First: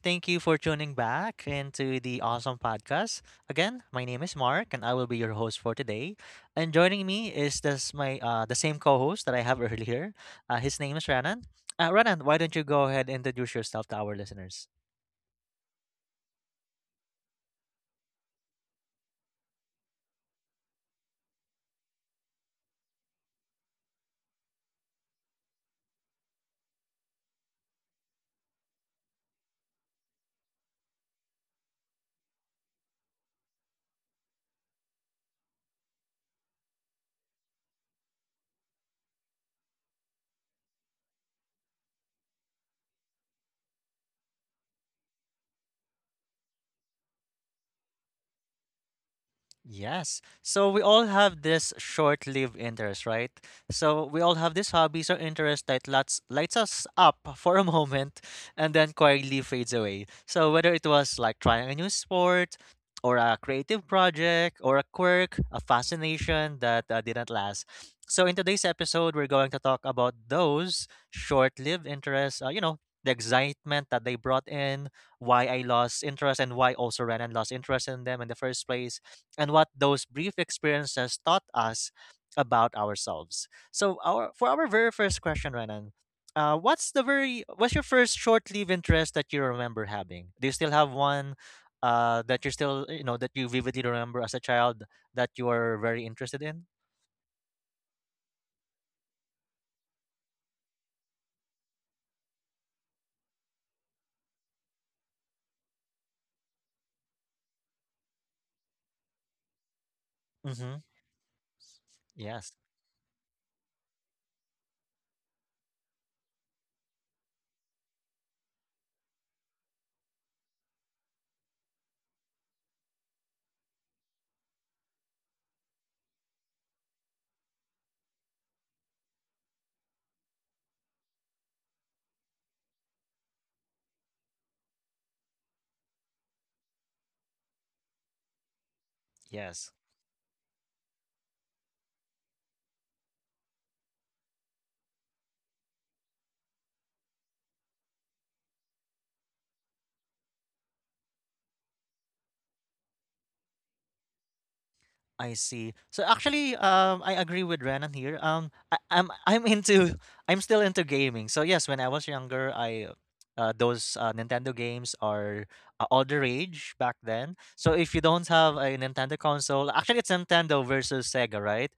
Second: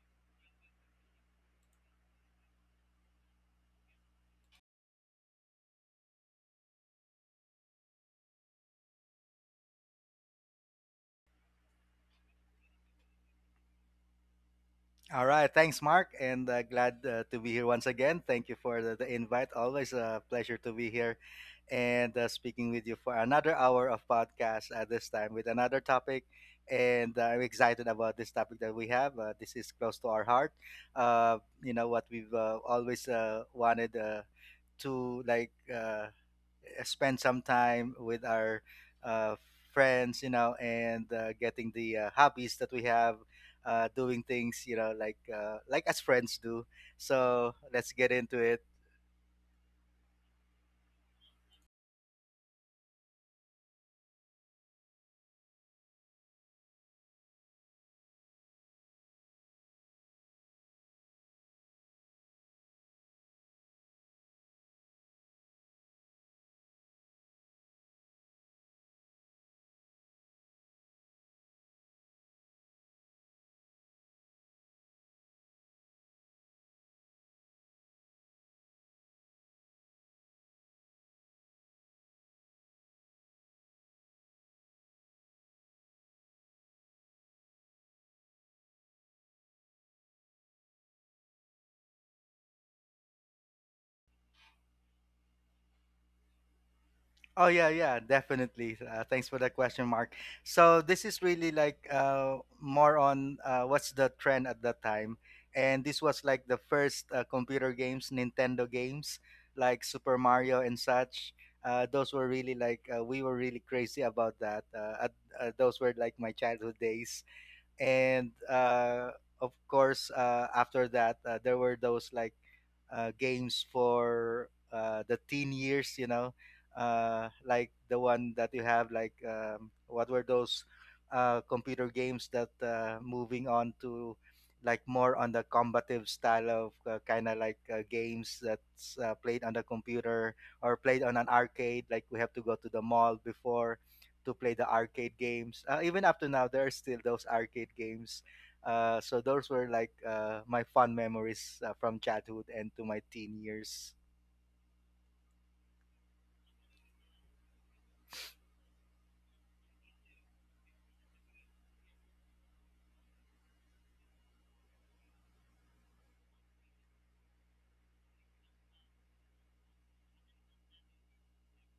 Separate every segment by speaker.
Speaker 1: Thank you for tuning back into the awesome podcast. Again, my name is Mark, and I will be your host for today. And joining me is this my the same co-host that I have earlier. His name is Ranan. Ranan, why don't you go ahead and introduce yourself to our listeners?
Speaker 2: All right. Thanks, Mark. And glad to be here once again. Thank you for the invite. Always a pleasure to be here, and speaking with you for another hour of podcast at this time with another topic. And I'm excited about this topic that we have. This is close to our heart. Uh, you know, what we've always wanted to spend some time with our uh, friends, you know, and getting the hobbies that we have, doing things, you know, like as friends do. So let's get into it.
Speaker 1: Yes. So we all have this short-lived interest, right? So we all have these hobbies or interests that lights us up for a moment and then quietly fades away. So whether it was like trying a new sport or a creative project or a quirk, a fascination that didn't last. So in today's episode, we're going to talk about those short-lived interests, the excitement that they brought in, why I lost interest and why also ran and lost interest in them in the first place and what those brief experiences taught us about ourselves. So our for our very first question, Renan, what's the very what's your first short-lived interest that you remember having? Do you still have one that you're still you know that you vividly remember as a child that you are very interested in?
Speaker 2: Oh, yeah, yeah, definitely. Thanks for that question, Mark. So this is really more on what's the trend at that time, and this was like the first computer games, Nintendo games, like Super Mario
Speaker 1: Mm-hmm.
Speaker 2: and such. Those were really
Speaker 1: Yes.
Speaker 2: like We were really crazy about that. Those were like my childhood days, and of course, after that, there were those games for the teen years, you know, like the one that you have, what were those computer games that moving on to like more on the combative style of kind of games that's played on the
Speaker 1: Yes.
Speaker 2: computer or played on an arcade. Like we have to go to the mall before to play the arcade games. Even up to now, there are still those arcade games, so those were my fond memories from childhood and to my teen years.
Speaker 1: I see. So actually, I agree with Renan here. I'm I'm into I'm still into gaming. So yes, when I was younger, I those Nintendo games are all the rage back then. So if you don't have a Nintendo console, actually it's Nintendo versus Sega, right?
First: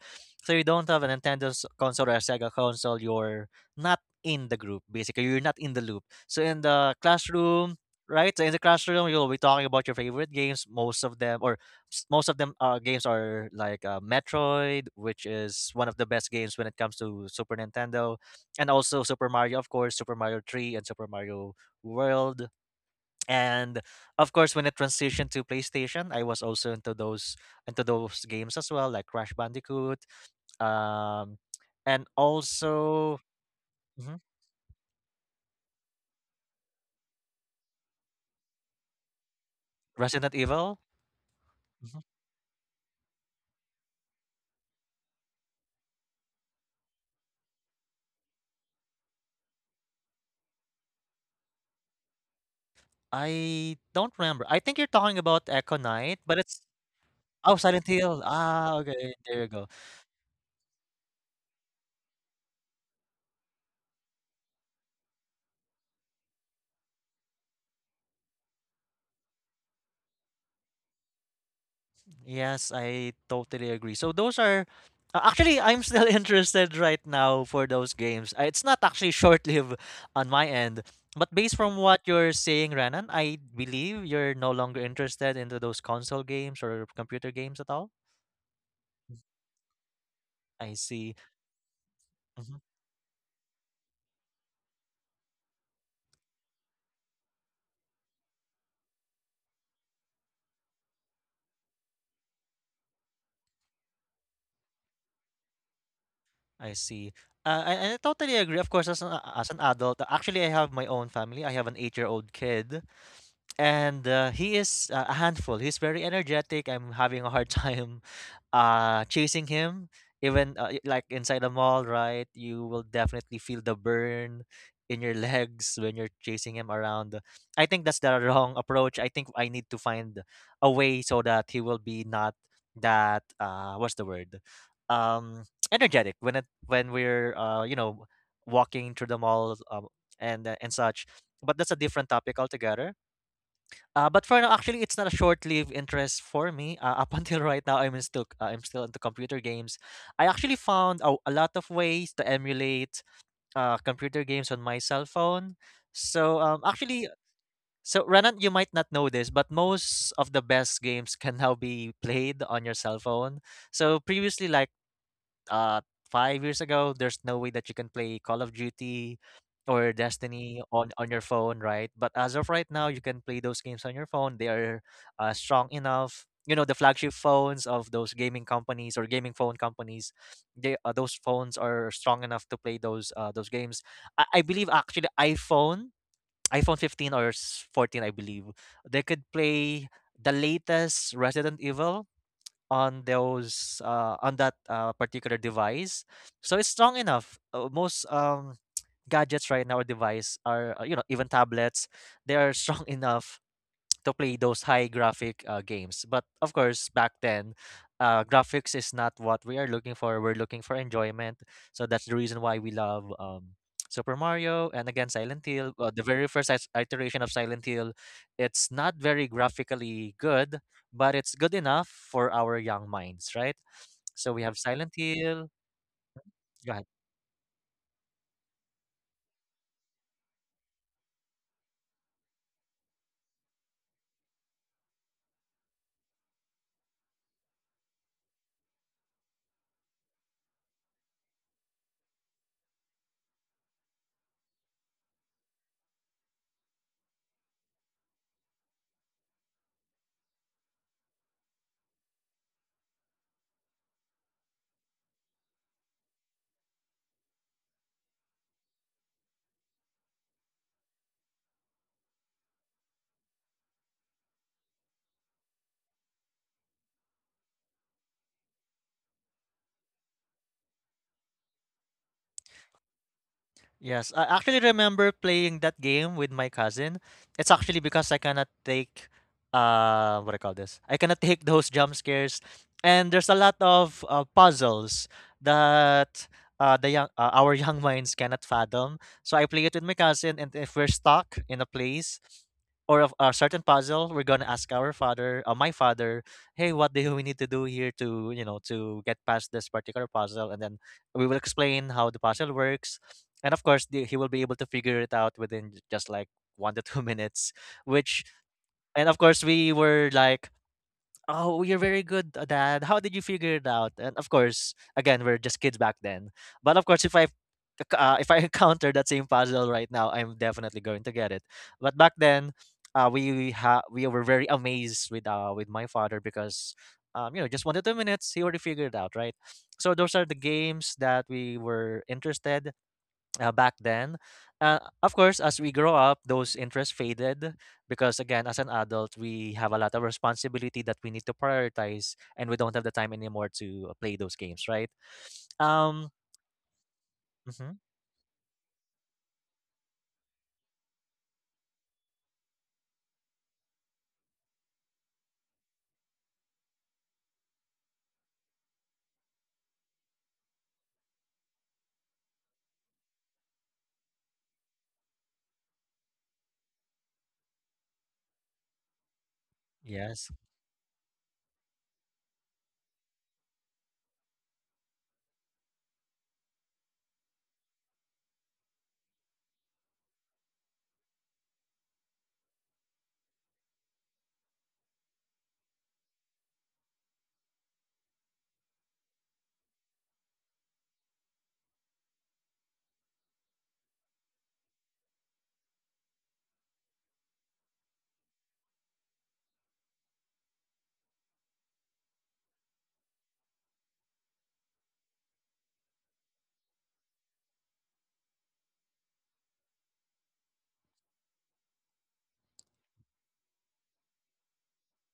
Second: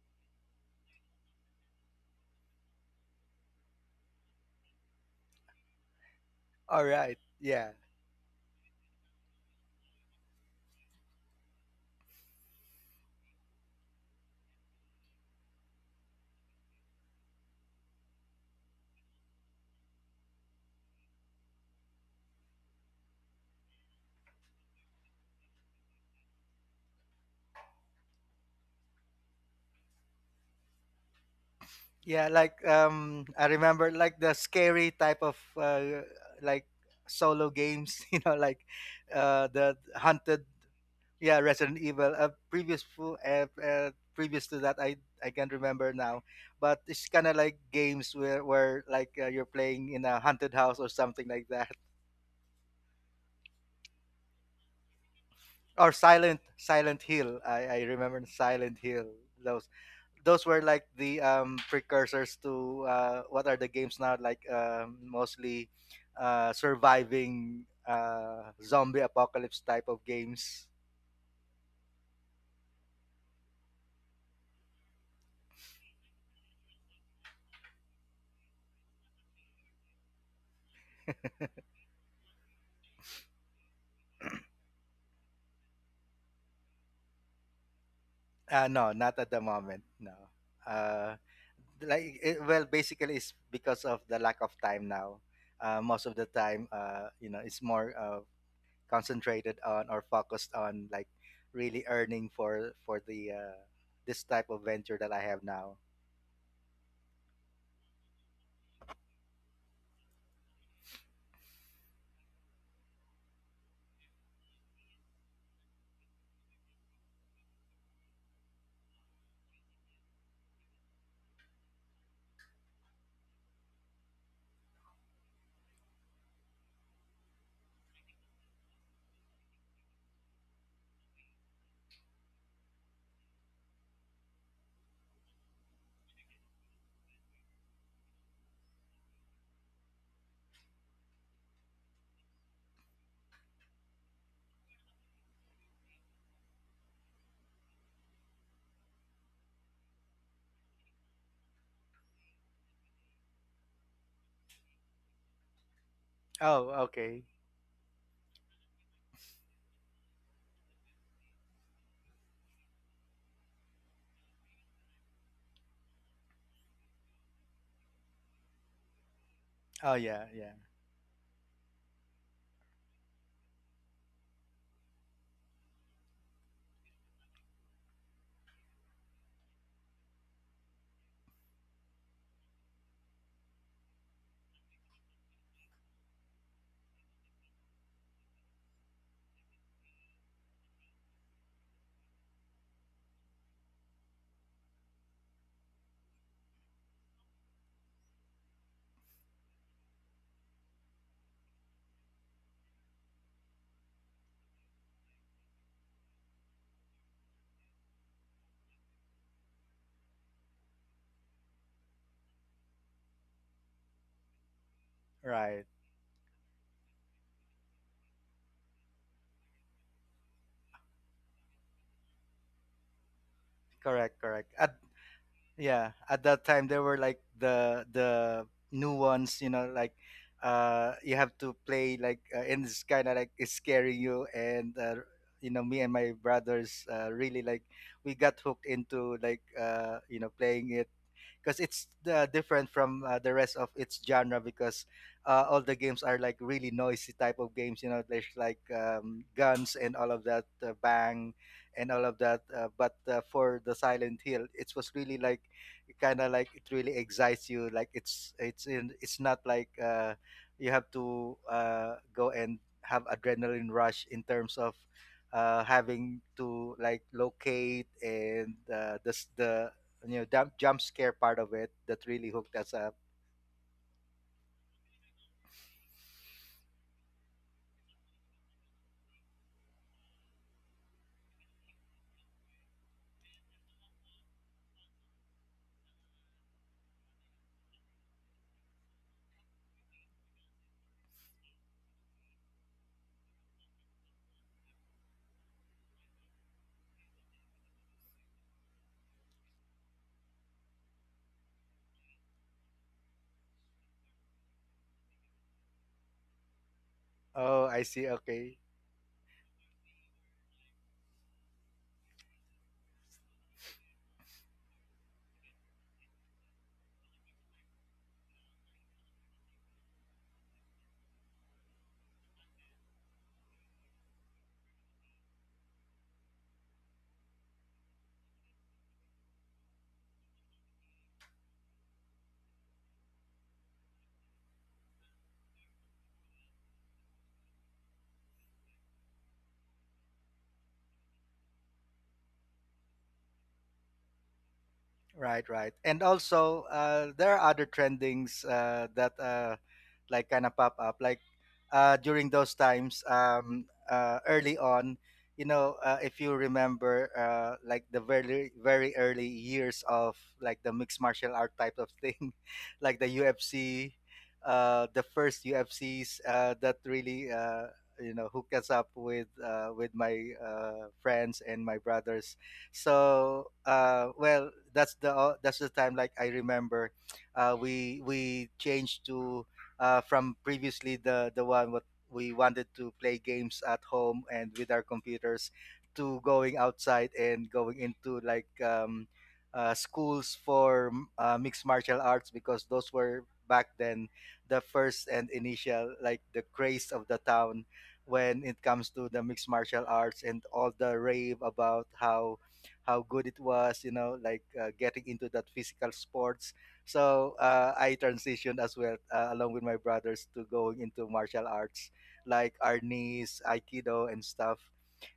Speaker 1: So you don't have a console or a Sega console, you're not in the group. Basically, you're not in the loop.
Speaker 2: All right. Yeah.
Speaker 1: Right? So in the classroom, you'll be talking about your favorite games, most of them, or most of them games are like Metroid, which is one of the best games when it comes to Super Nintendo, and also Super Mario, of course, Super Mario 3 and Super Mario World. And of course, when it transitioned to PlayStation, I was also into those games as well, like Crash Bandicoot, um, and
Speaker 2: Yeah.
Speaker 1: also
Speaker 2: I remember
Speaker 1: mhm,
Speaker 2: like the scary type of like solo games. You know, the
Speaker 1: Resident
Speaker 2: hunted.
Speaker 1: Evil.
Speaker 2: Yeah, Resident
Speaker 1: Mhm.
Speaker 2: Evil. Previous to that, I can't remember now. But it's kind of like games where you're playing in a haunted house or something like that,
Speaker 1: I don't remember. I think you're talking about Echo
Speaker 2: or
Speaker 1: Knight, but
Speaker 2: Silent
Speaker 1: it's
Speaker 2: Silent Hill.
Speaker 1: oh
Speaker 2: I
Speaker 1: Silent
Speaker 2: remember
Speaker 1: Hill. Ah,
Speaker 2: Silent Hill.
Speaker 1: okay, there you go.
Speaker 2: Those those were like the precursors to what are the games now, like mostly surviving zombie apocalypse type of games.
Speaker 1: Yes, I totally agree. So those are actually I'm still interested right now for those games. It's not actually short-lived on my end, but based from what you're saying, Renan, I believe you're no longer interested into those console games or computer games at all.
Speaker 2: No, not at the moment. No.
Speaker 1: I see.
Speaker 2: Uh, like it,
Speaker 1: Mhm.
Speaker 2: well basically it's because of the lack of time now. Most of the time, you know, it's more concentrated on or focused on, like, really earning for the, this type of venture that I have now.
Speaker 1: I see. I totally agree. Of course, as an adult, actually, I have my own family. I have an eight-year-old kid. And he is a handful. He's very energetic. I'm having a hard time chasing him. Even like inside the mall, right? You will definitely feel the burn in your legs when you're chasing him around. I think that's the wrong approach. I think I need to find a way so that he will be not that what's the word? Um, energetic when we're walking through the mall and such. But that's a different topic altogether, but for now, actually, it's not a short-lived interest for me. Up until right now, I'm still into computer games. I actually found a lot of ways to emulate computer games on my cell phone. So um,
Speaker 2: Oh,
Speaker 1: actually,
Speaker 2: okay.
Speaker 1: so Renan, you might not know this, but most of the best games can now be played on your cell phone. So previously, like uh 5 years ago, there's no way that you can play Call of Duty or
Speaker 2: Oh, yeah, yeah.
Speaker 1: Destiny on your phone, right? But as of right now, you can play those games on your phone. They are strong enough. You know, the flagship phones of those gaming companies or gaming phone companies, they those phones are strong enough to play those games. I believe actually iPhone 15 or 14, I believe they could play the latest Resident Evil on those on that particular device so it's strong enough most gadgets right now or device are you know even tablets they are strong enough to play those high graphic games. But of course, back then, graphics is not what we are looking for. We're looking for enjoyment. So that's the reason why we love Super Mario and again Silent
Speaker 2: Right.
Speaker 1: Hill. The very first iteration of Silent Hill, it's not very graphically good, but it's good enough for our young minds, right?
Speaker 2: Correct,
Speaker 1: So we
Speaker 2: correct.
Speaker 1: have
Speaker 2: At
Speaker 1: Silent Hill.
Speaker 2: yeah, at that time
Speaker 1: Go
Speaker 2: there
Speaker 1: ahead.
Speaker 2: were like the new ones, you know, you have to play and it's kind of like it's scaring you, and you know, me and my brothers, really like we got hooked into you know playing it, because it's different from the rest of its genre, because all the games are like really noisy type of games, you know, there's guns and all of that, bang and all of that, but for the Silent Hill it was really like kind of like it really excites you, like it's not you have to, go and have adrenaline rush in terms of having to like locate, and the, you know, jump scare part of it that really hooked us up.
Speaker 1: Yes, I actually remember playing that game with my cousin. It's actually because I cannot take what do I call this? I cannot take those jump scares, and there's a lot of puzzles that the young our young minds cannot fathom. So I play it with my cousin, and if we're stuck in a place or of a certain puzzle, we're gonna ask our father, my father, hey, what do we need to do here to to get past this particular puzzle, and then we will explain how the puzzle works and of course he will be able to figure it out within just like one to 2 minutes
Speaker 2: Oh, I see.
Speaker 1: which
Speaker 2: Okay.
Speaker 1: And of course we were like, "Oh, you're very good, Dad. How did you figure it out?" And of course, again, we're just kids back then. But of course, if I encounter that same puzzle right now, I'm definitely going to get it. But back then, we were very amazed with my father because you know just 1 to 2 minutes he already figured it out, right? So those are the games that we were interested back then. Uh, of course, as we grow up, those interests faded because, again, as an adult, we have a lot of responsibility that we need to prioritize, and we don't have the time anymore to play those games, right?
Speaker 2: Right, right. And
Speaker 1: Um,
Speaker 2: also, there are other
Speaker 1: mhm,
Speaker 2: trendings that like kind of pop up. Like during those times, early on, you know, if you remember, like the very, very early years of like the mixed martial art type of thing, like the UFC, the first UFCs that really, you know, hooked us up, with
Speaker 1: yes.
Speaker 2: my friends and my brothers. So well, that's the time. Like I remember, we changed to, from previously, the one what we wanted to play games at home and with our computers, to going outside and going into like, schools for mixed martial arts, because those were back then the first and initial, like, the craze of the town when it comes to the mixed martial arts and all the rave about how good it was, you know, like getting into that physical sports. So I transitioned as well, along with my brothers, to going into martial arts like Arnis, Aikido, and stuff.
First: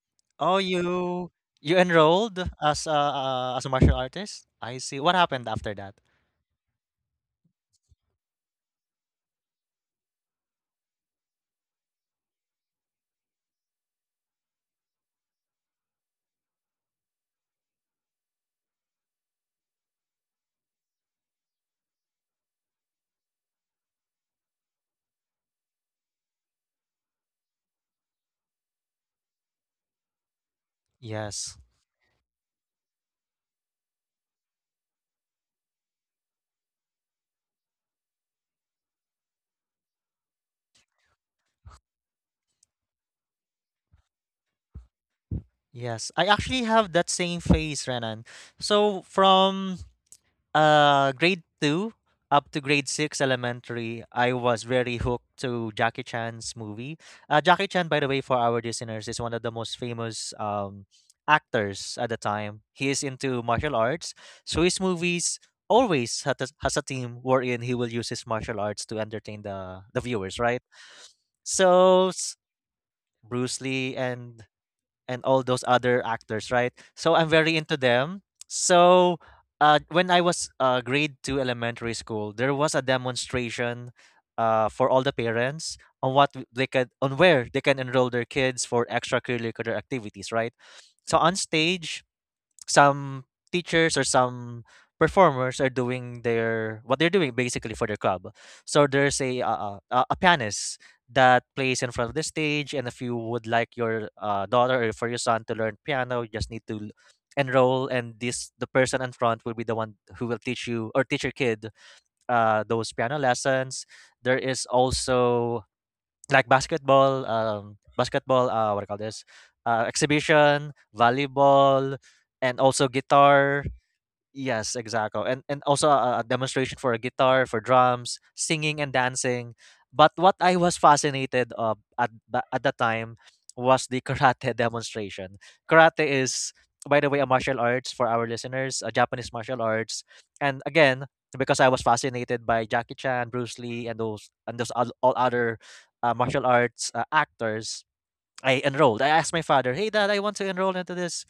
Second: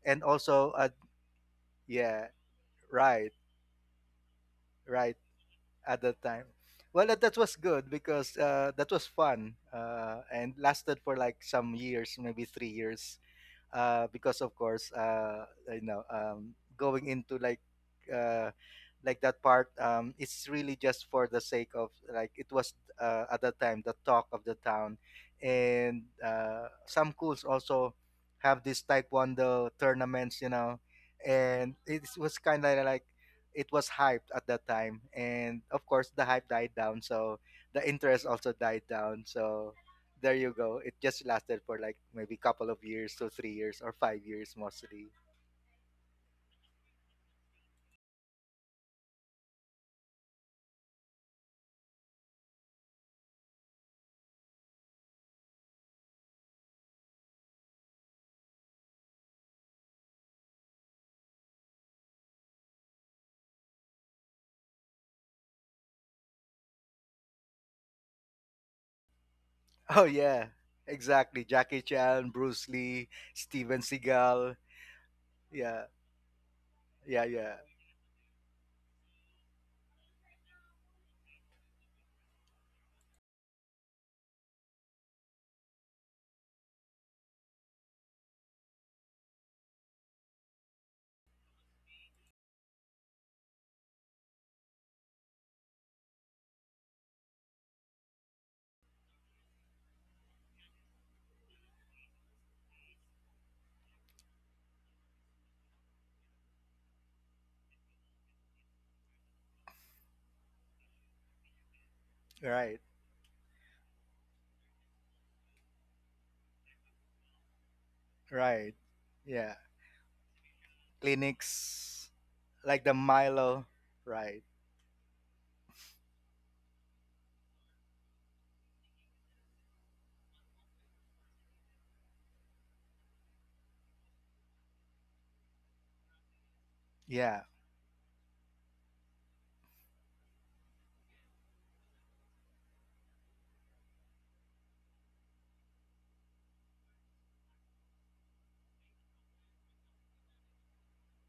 Speaker 2: And
Speaker 1: Oh,
Speaker 2: also,
Speaker 1: you
Speaker 2: yeah,
Speaker 1: enrolled
Speaker 2: right,
Speaker 1: as a martial artist? I see. What
Speaker 2: right,
Speaker 1: happened after that?
Speaker 2: at that time. Well, that was good because that was fun, and lasted for like some years, maybe 3 years. Because of course, you know, going into uh, like that part, it's really just for the sake of like it was, at that time, the talk of the town, and some schools also have these taekwondo tournaments, you know,
Speaker 1: Yes.
Speaker 2: and it was kind of like it was hyped at that time, and of course the hype died down, so the interest also died down, so there you go. It just lasted for like maybe couple of years, so 3 years or 5 years mostly.
Speaker 1: Yes. I actually have that same phase, Renan. From grade 2 up to grade 6 elementary, I was very hooked to Jackie Chan's movie. Jackie Chan, by the way, for our listeners, is one of the most famous actors at the time. He is into martial arts, so his movies always has has a theme wherein he will use his martial arts to entertain the
Speaker 2: Oh
Speaker 1: viewers,
Speaker 2: yeah,
Speaker 1: right?
Speaker 2: exactly. Jackie
Speaker 1: So
Speaker 2: Chan,
Speaker 1: s-
Speaker 2: Bruce Lee,
Speaker 1: Bruce
Speaker 2: Steven
Speaker 1: Lee
Speaker 2: Seagal.
Speaker 1: and all those
Speaker 2: Yeah,
Speaker 1: other actors, right? So
Speaker 2: yeah,
Speaker 1: I'm
Speaker 2: yeah.
Speaker 1: very into them. So when I was grade two elementary school, there was a demonstration for all the parents on what w- they could on where they can enroll their kids for extracurricular activities, right? So on stage, some teachers or some performers are doing their what they're doing basically for their club. So there's a pianist that plays in front of the stage, and if you would like your daughter or for your son to learn piano, you just need to enroll, and this the person in front will be the one who will teach you or teach your kid
Speaker 2: Right,
Speaker 1: those piano lessons. There is also like basketball, basketball,
Speaker 2: right.
Speaker 1: what do you call this?
Speaker 2: Yeah,
Speaker 1: Exhibition, volleyball,
Speaker 2: clinics
Speaker 1: and
Speaker 2: like
Speaker 1: also
Speaker 2: the
Speaker 1: guitar.
Speaker 2: Milo. Right.
Speaker 1: Yes, exactly. And also a demonstration for a guitar, for drums, singing and dancing. But what I was fascinated of at at the time was the karate demonstration. Karate is, by the way, a
Speaker 2: Yeah.
Speaker 1: martial arts for our listeners, a Japanese martial arts. And again, because I was fascinated by Jackie Chan, Bruce Lee, and those all other martial arts actors, I enrolled. I asked my father, "Hey Dad, I want to enroll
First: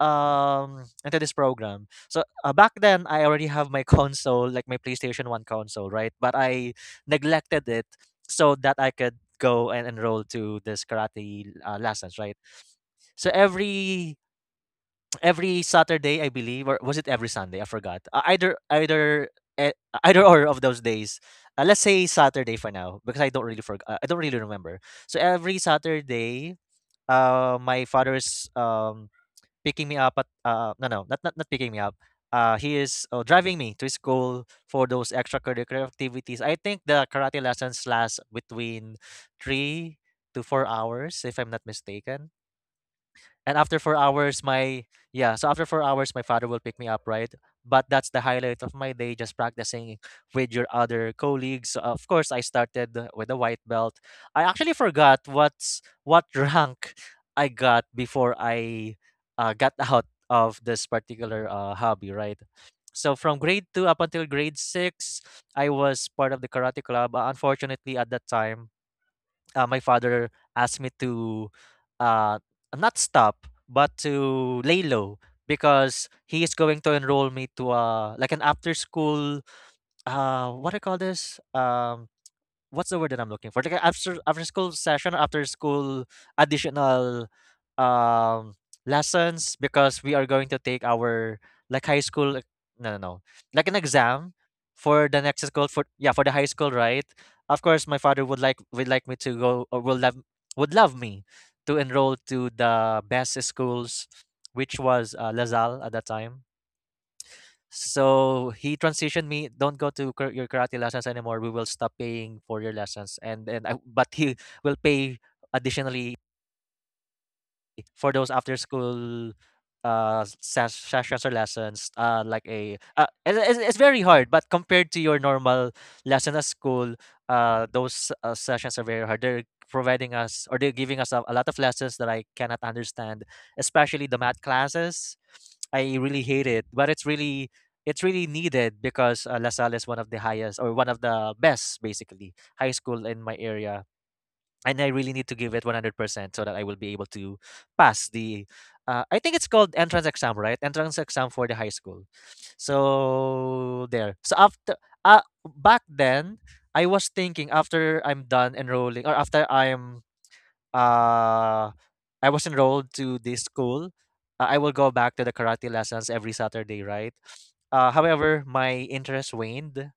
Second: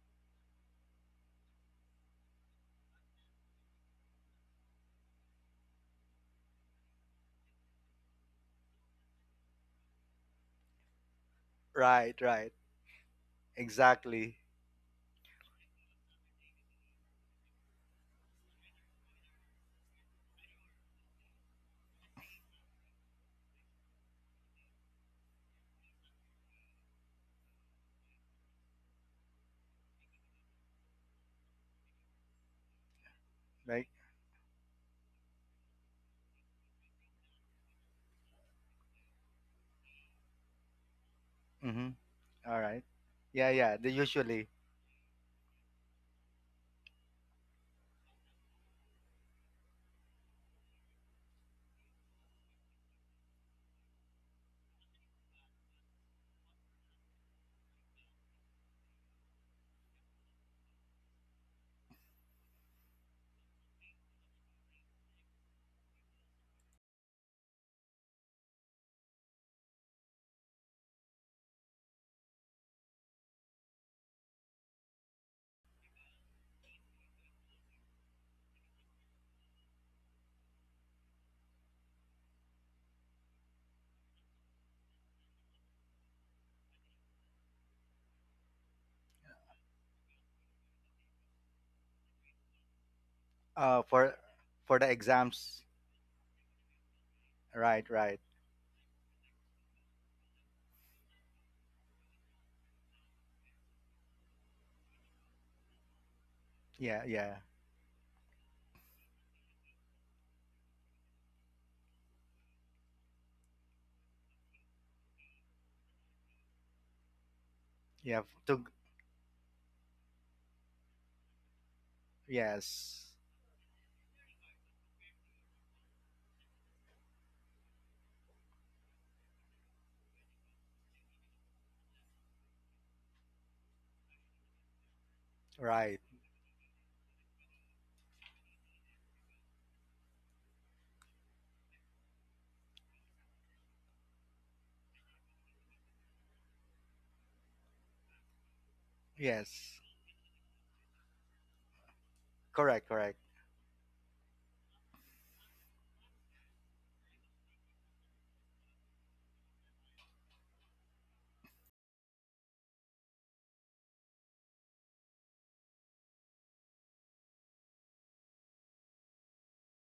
Speaker 1: into this program." So back then I already have my console, like my PlayStation 1 console, right? But I neglected it so that I could go and enroll to this karate lessons,
Speaker 2: Right.
Speaker 1: right?
Speaker 2: Right.
Speaker 1: So
Speaker 2: Exactly.
Speaker 1: every Saturday, I believe, or was it every Sunday? I forgot. Either eh, either or of those days. Let's say Saturday for now because I don't really I don't really remember. So every Saturday my father's picking me up at no not picking me up. He is driving me to
Speaker 2: Like.
Speaker 1: school for those extracurricular activities. I think the karate lessons last between 3 to 4 hours, if I'm not
Speaker 2: Mm-hmm.
Speaker 1: mistaken,
Speaker 2: All right. Yeah.
Speaker 1: and
Speaker 2: Yeah.
Speaker 1: after
Speaker 2: The
Speaker 1: 4 hours
Speaker 2: usually.
Speaker 1: my, yeah, so after 4 hours my father will pick me up, right? But that's the highlight of my day, just practicing with your other colleagues. So, of course, I started with a white belt. I actually forgot what's what rank I got before I got out of this particular hobby, right? So from grade 2 up until grade 6, I was part of the karate club. Unfortunately, at that time, my father asked me to, uh, not stop but to lay low, because he is going to enroll me to, like an after school what do you call this, what's the word that I'm looking for? Like a after school session, after school additional, um lessons, because we are going to take our, like, high school like-, no, no, no, like an
Speaker 2: Uh, for
Speaker 1: exam
Speaker 2: for the
Speaker 1: for the next
Speaker 2: exams.
Speaker 1: school, for, yeah, for the high school, right? Of course,
Speaker 2: Right.
Speaker 1: my
Speaker 2: Right.
Speaker 1: father would like me to go, or would love me to enroll to the best schools, which was Lazal at that time.
Speaker 2: Yeah. Yeah.
Speaker 1: So he transitioned me, "Don't go to kar- your karate lessons anymore. We will stop paying for your lessons," and I, but he will pay additionally for
Speaker 2: Yeah.
Speaker 1: those after
Speaker 2: To
Speaker 1: school sessions or lessons, like a, uh,
Speaker 2: yes.
Speaker 1: it- it's, it's very hard, but compared to your normal lesson at school, those sessions are very hard. They're providing us, or they're giving us, a lot of lessons that I cannot understand, especially the math classes. I
Speaker 2: Right.
Speaker 1: really hate it, but it's really needed because LaSalle is one of the highest, or one of the best, basically, high school in my area, and I really need to give it 100% so that I will be able to pass the, I think it's called,
Speaker 2: Yes.
Speaker 1: entrance exam, right? Entrance exam for the high school.
Speaker 2: Correct. Correct.
Speaker 1: So there. So after, uh, back then, I was thinking, after I'm done enrolling, or after uh I was enrolled to this school, I will go back to the karate lessons every Saturday, right? However, my interest waned,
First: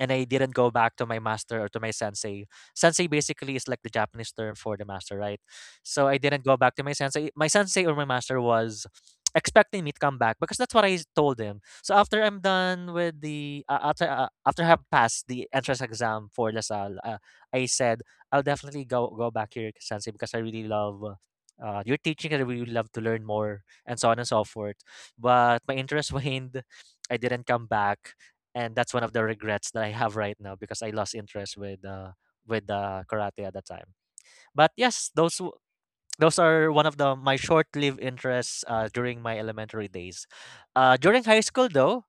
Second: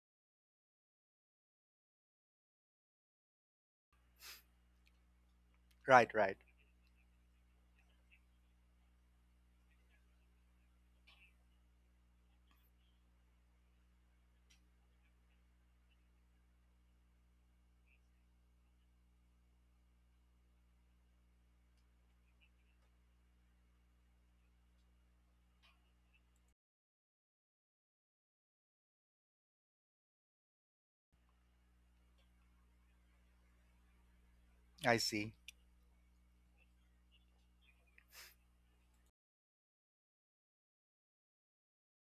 Speaker 1: and I didn't go back to my master or to my sensei. Sensei basically is like the Japanese term for the master, right? So
Speaker 2: Right.
Speaker 1: I
Speaker 2: Right.
Speaker 1: didn't go back to my sensei. My sensei or my master was expecting me to come back because that's what I told him. So after I'm done with the after after I have passed the entrance exam for LaSalle, I said I'll definitely go back here, sensei, because I really love. Your teaching, and I really love to learn more and so on and so forth. But my interest waned. I didn't come back, and that's one of the regrets that I have right now because I lost interest with karate at that time. But
Speaker 2: I
Speaker 1: yes,
Speaker 2: see.
Speaker 1: those are one of the my short-lived interests during my elementary days. During high school, though,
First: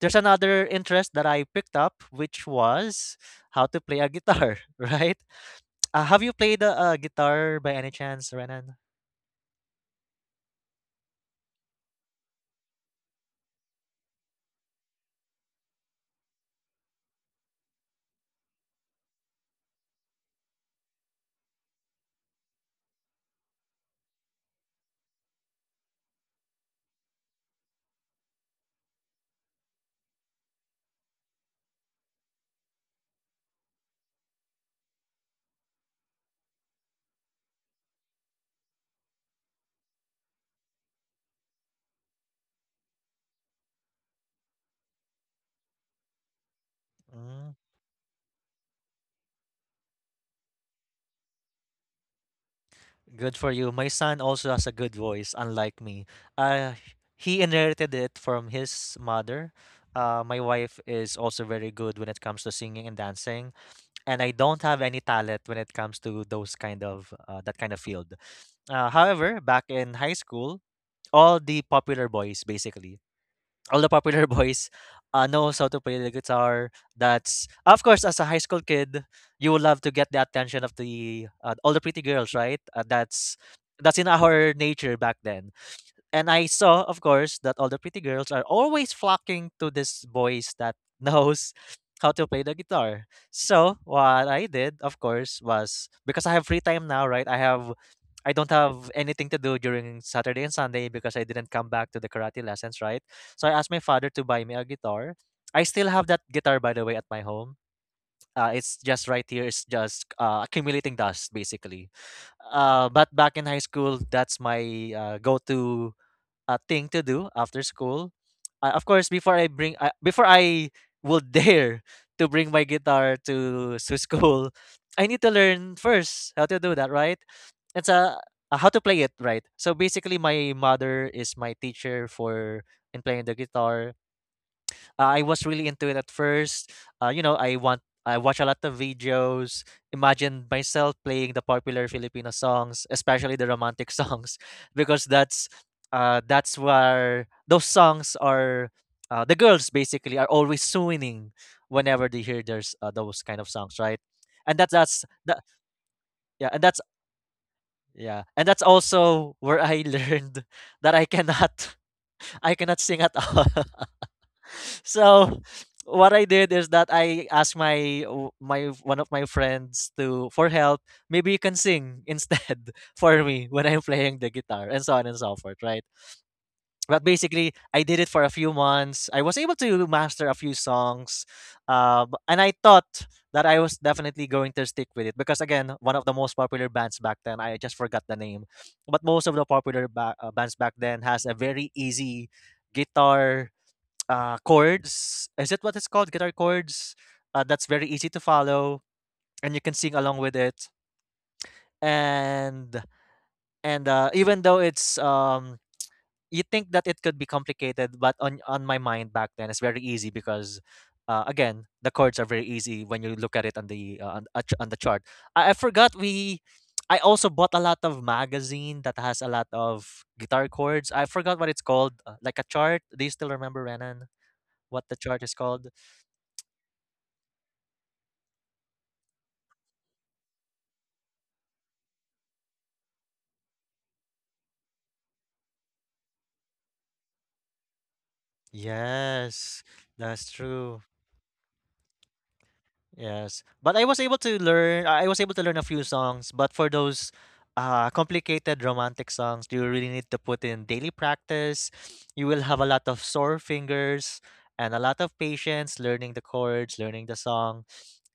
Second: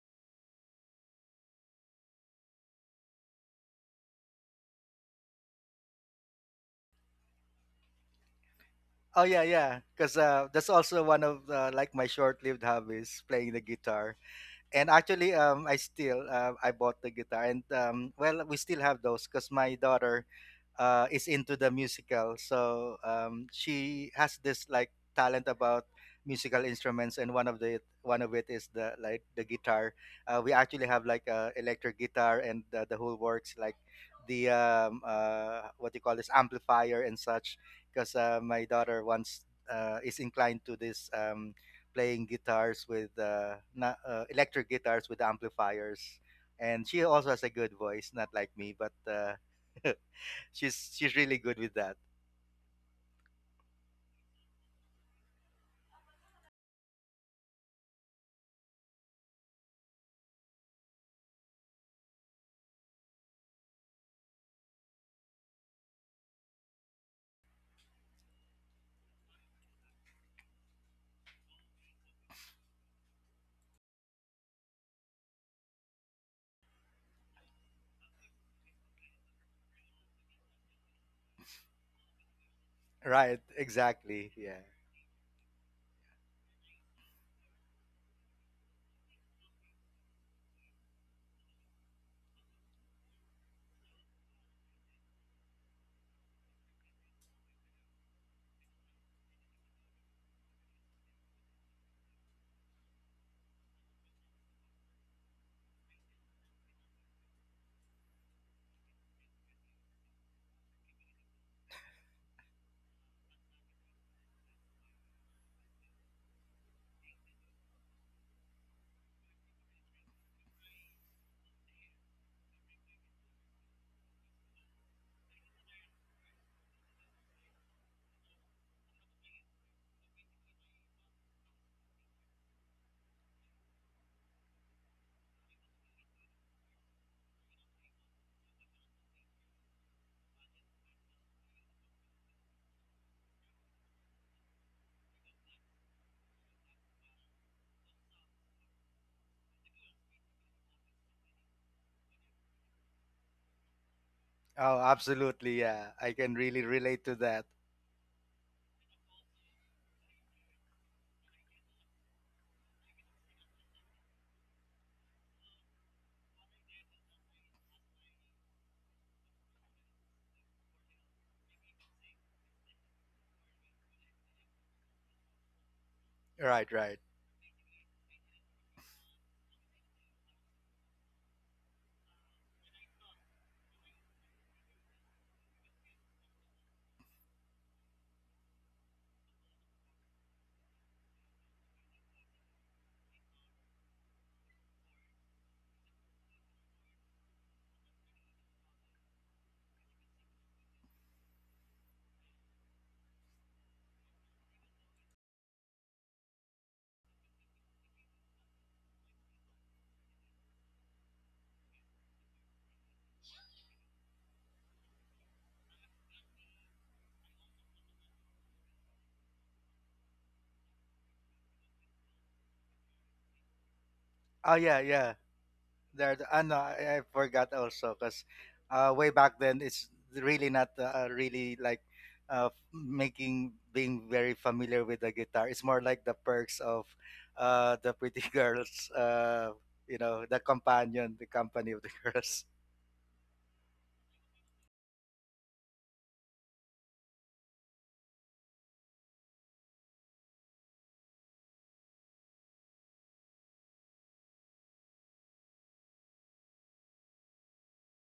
Speaker 1: there's another interest that I picked up, which was how to play a guitar. Right? Have you played a guitar by any chance, Renan?
Speaker 2: Oh yeah, yeah. Because that's also one of like my short-lived hobbies, playing the guitar. And actually, I still, I bought the guitar, and well, we still have those because my daughter is into the musical. So she has this like talent about musical instruments, and one of it is the guitar. We actually have like a electric guitar and the whole works, like the, what do you call this, amplifier and such. Because my daughter once is inclined to this. Playing guitars with na electric guitars with amplifiers, and she also has a
Speaker 1: Mm.
Speaker 2: good voice, not like me, but she's really good with that.
Speaker 1: Good for you. My son also has a good voice, unlike me. Uh, he inherited it from his mother. My wife is also very good when it comes to singing and dancing, and I don't have any talent when it comes to those kind of that kind of field. However, back in high school, all the popular boys basically all the popular boys knows how to play the guitar. That's, of course, as a high school kid, you would love to get the attention of the all the pretty girls, right? That's
Speaker 2: Right,
Speaker 1: that's in
Speaker 2: exactly.
Speaker 1: our
Speaker 2: Yeah.
Speaker 1: nature back then. And I saw, of course, that all the pretty girls are always flocking to this boys that knows how to play the guitar. So what I did, of course, was because I have free time now, right? I don't have anything to do during Saturday and Sunday because I didn't come back to the karate lessons, right? So I asked my father to buy me a guitar. I still have that guitar, by the way, at my home. It's just right here. It's just accumulating dust, basically. But back in high school, that's my go-to thing to do after school. Of course, before I would dare to bring my guitar to school, I need to learn first how to do that, right? It's a, how to play it, right? So, basically, my mother is my teacher for, in playing the guitar. I was really into it at first. I watch a lot of videos, imagine myself playing the popular Filipino songs, especially the romantic songs, because that's where those songs are. The girls basically are always swooning whenever they hear there's those kind of songs, right? And that's
Speaker 2: Oh,
Speaker 1: that's that,
Speaker 2: absolutely. Yeah. I can
Speaker 1: yeah,
Speaker 2: really
Speaker 1: and that's,
Speaker 2: relate to that.
Speaker 1: yeah, and that's also where I learned that I cannot I cannot sing at all, so what I did is that I asked my one of my friends to for help. Maybe you can sing instead for me when I'm playing the guitar and so on and so forth, right?
Speaker 2: Right, right.
Speaker 1: But basically, I did it for a few months. I was able to master a few songs, and I thought that I was definitely going to stick with it because, again, one of the most popular bands back then. I just forgot the name, but most of the popular bands back then has a very easy guitar, chords. Is it what it's called? Guitar chords. That's very easy to follow, and you can sing along with it. And and even though it's you think that it could be complicated, but on my mind back then, it's very easy because. Again, the chords are very easy when you look at it on the chart. I forgot we. I also bought a lot of magazine that has a lot of guitar chords. I forgot what it's called, like a chart. Do you still remember, Renan?
Speaker 2: Oh, yeah,
Speaker 1: What the
Speaker 2: yeah.
Speaker 1: chart is called?
Speaker 2: I know, I forgot also because way back then it's really not really making being very familiar with the guitar. It's more like the perks of the pretty girls,
Speaker 1: Yes,
Speaker 2: you know,
Speaker 1: that's
Speaker 2: the
Speaker 1: true.
Speaker 2: companion, the company of the girls.
Speaker 1: Yes, but I was able to learn. I was able to learn a few songs, but for those complicated romantic songs, you really need to put in daily practice. You will have a lot of sore fingers and a lot of patience learning the chords, learning the song,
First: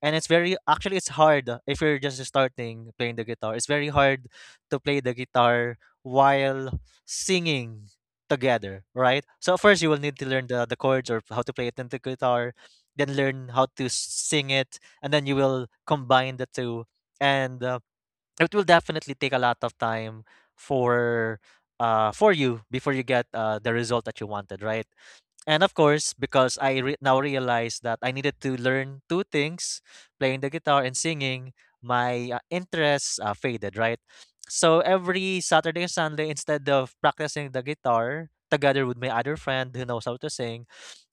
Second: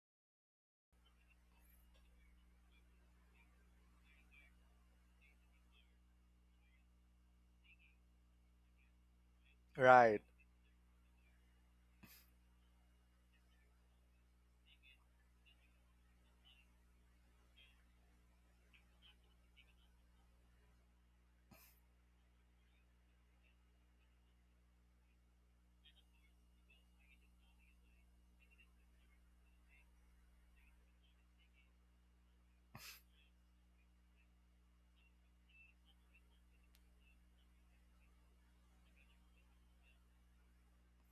Speaker 1: and it's very actually it's hard, if you're just starting playing the guitar. It's very hard to play the guitar while singing together, right? So, first, you will need
Speaker 2: Right.
Speaker 1: to learn the chords or how to play it in the guitar, then learn how to sing it, and then you will combine the two. And it will definitely take a lot of time for for you before you get the result that you wanted, right? And, of course, because now realize that I needed to learn two things, playing the guitar and singing, my interests faded, right? So every Saturday and Sunday, instead of practicing the guitar together with my other friend who knows how to sing,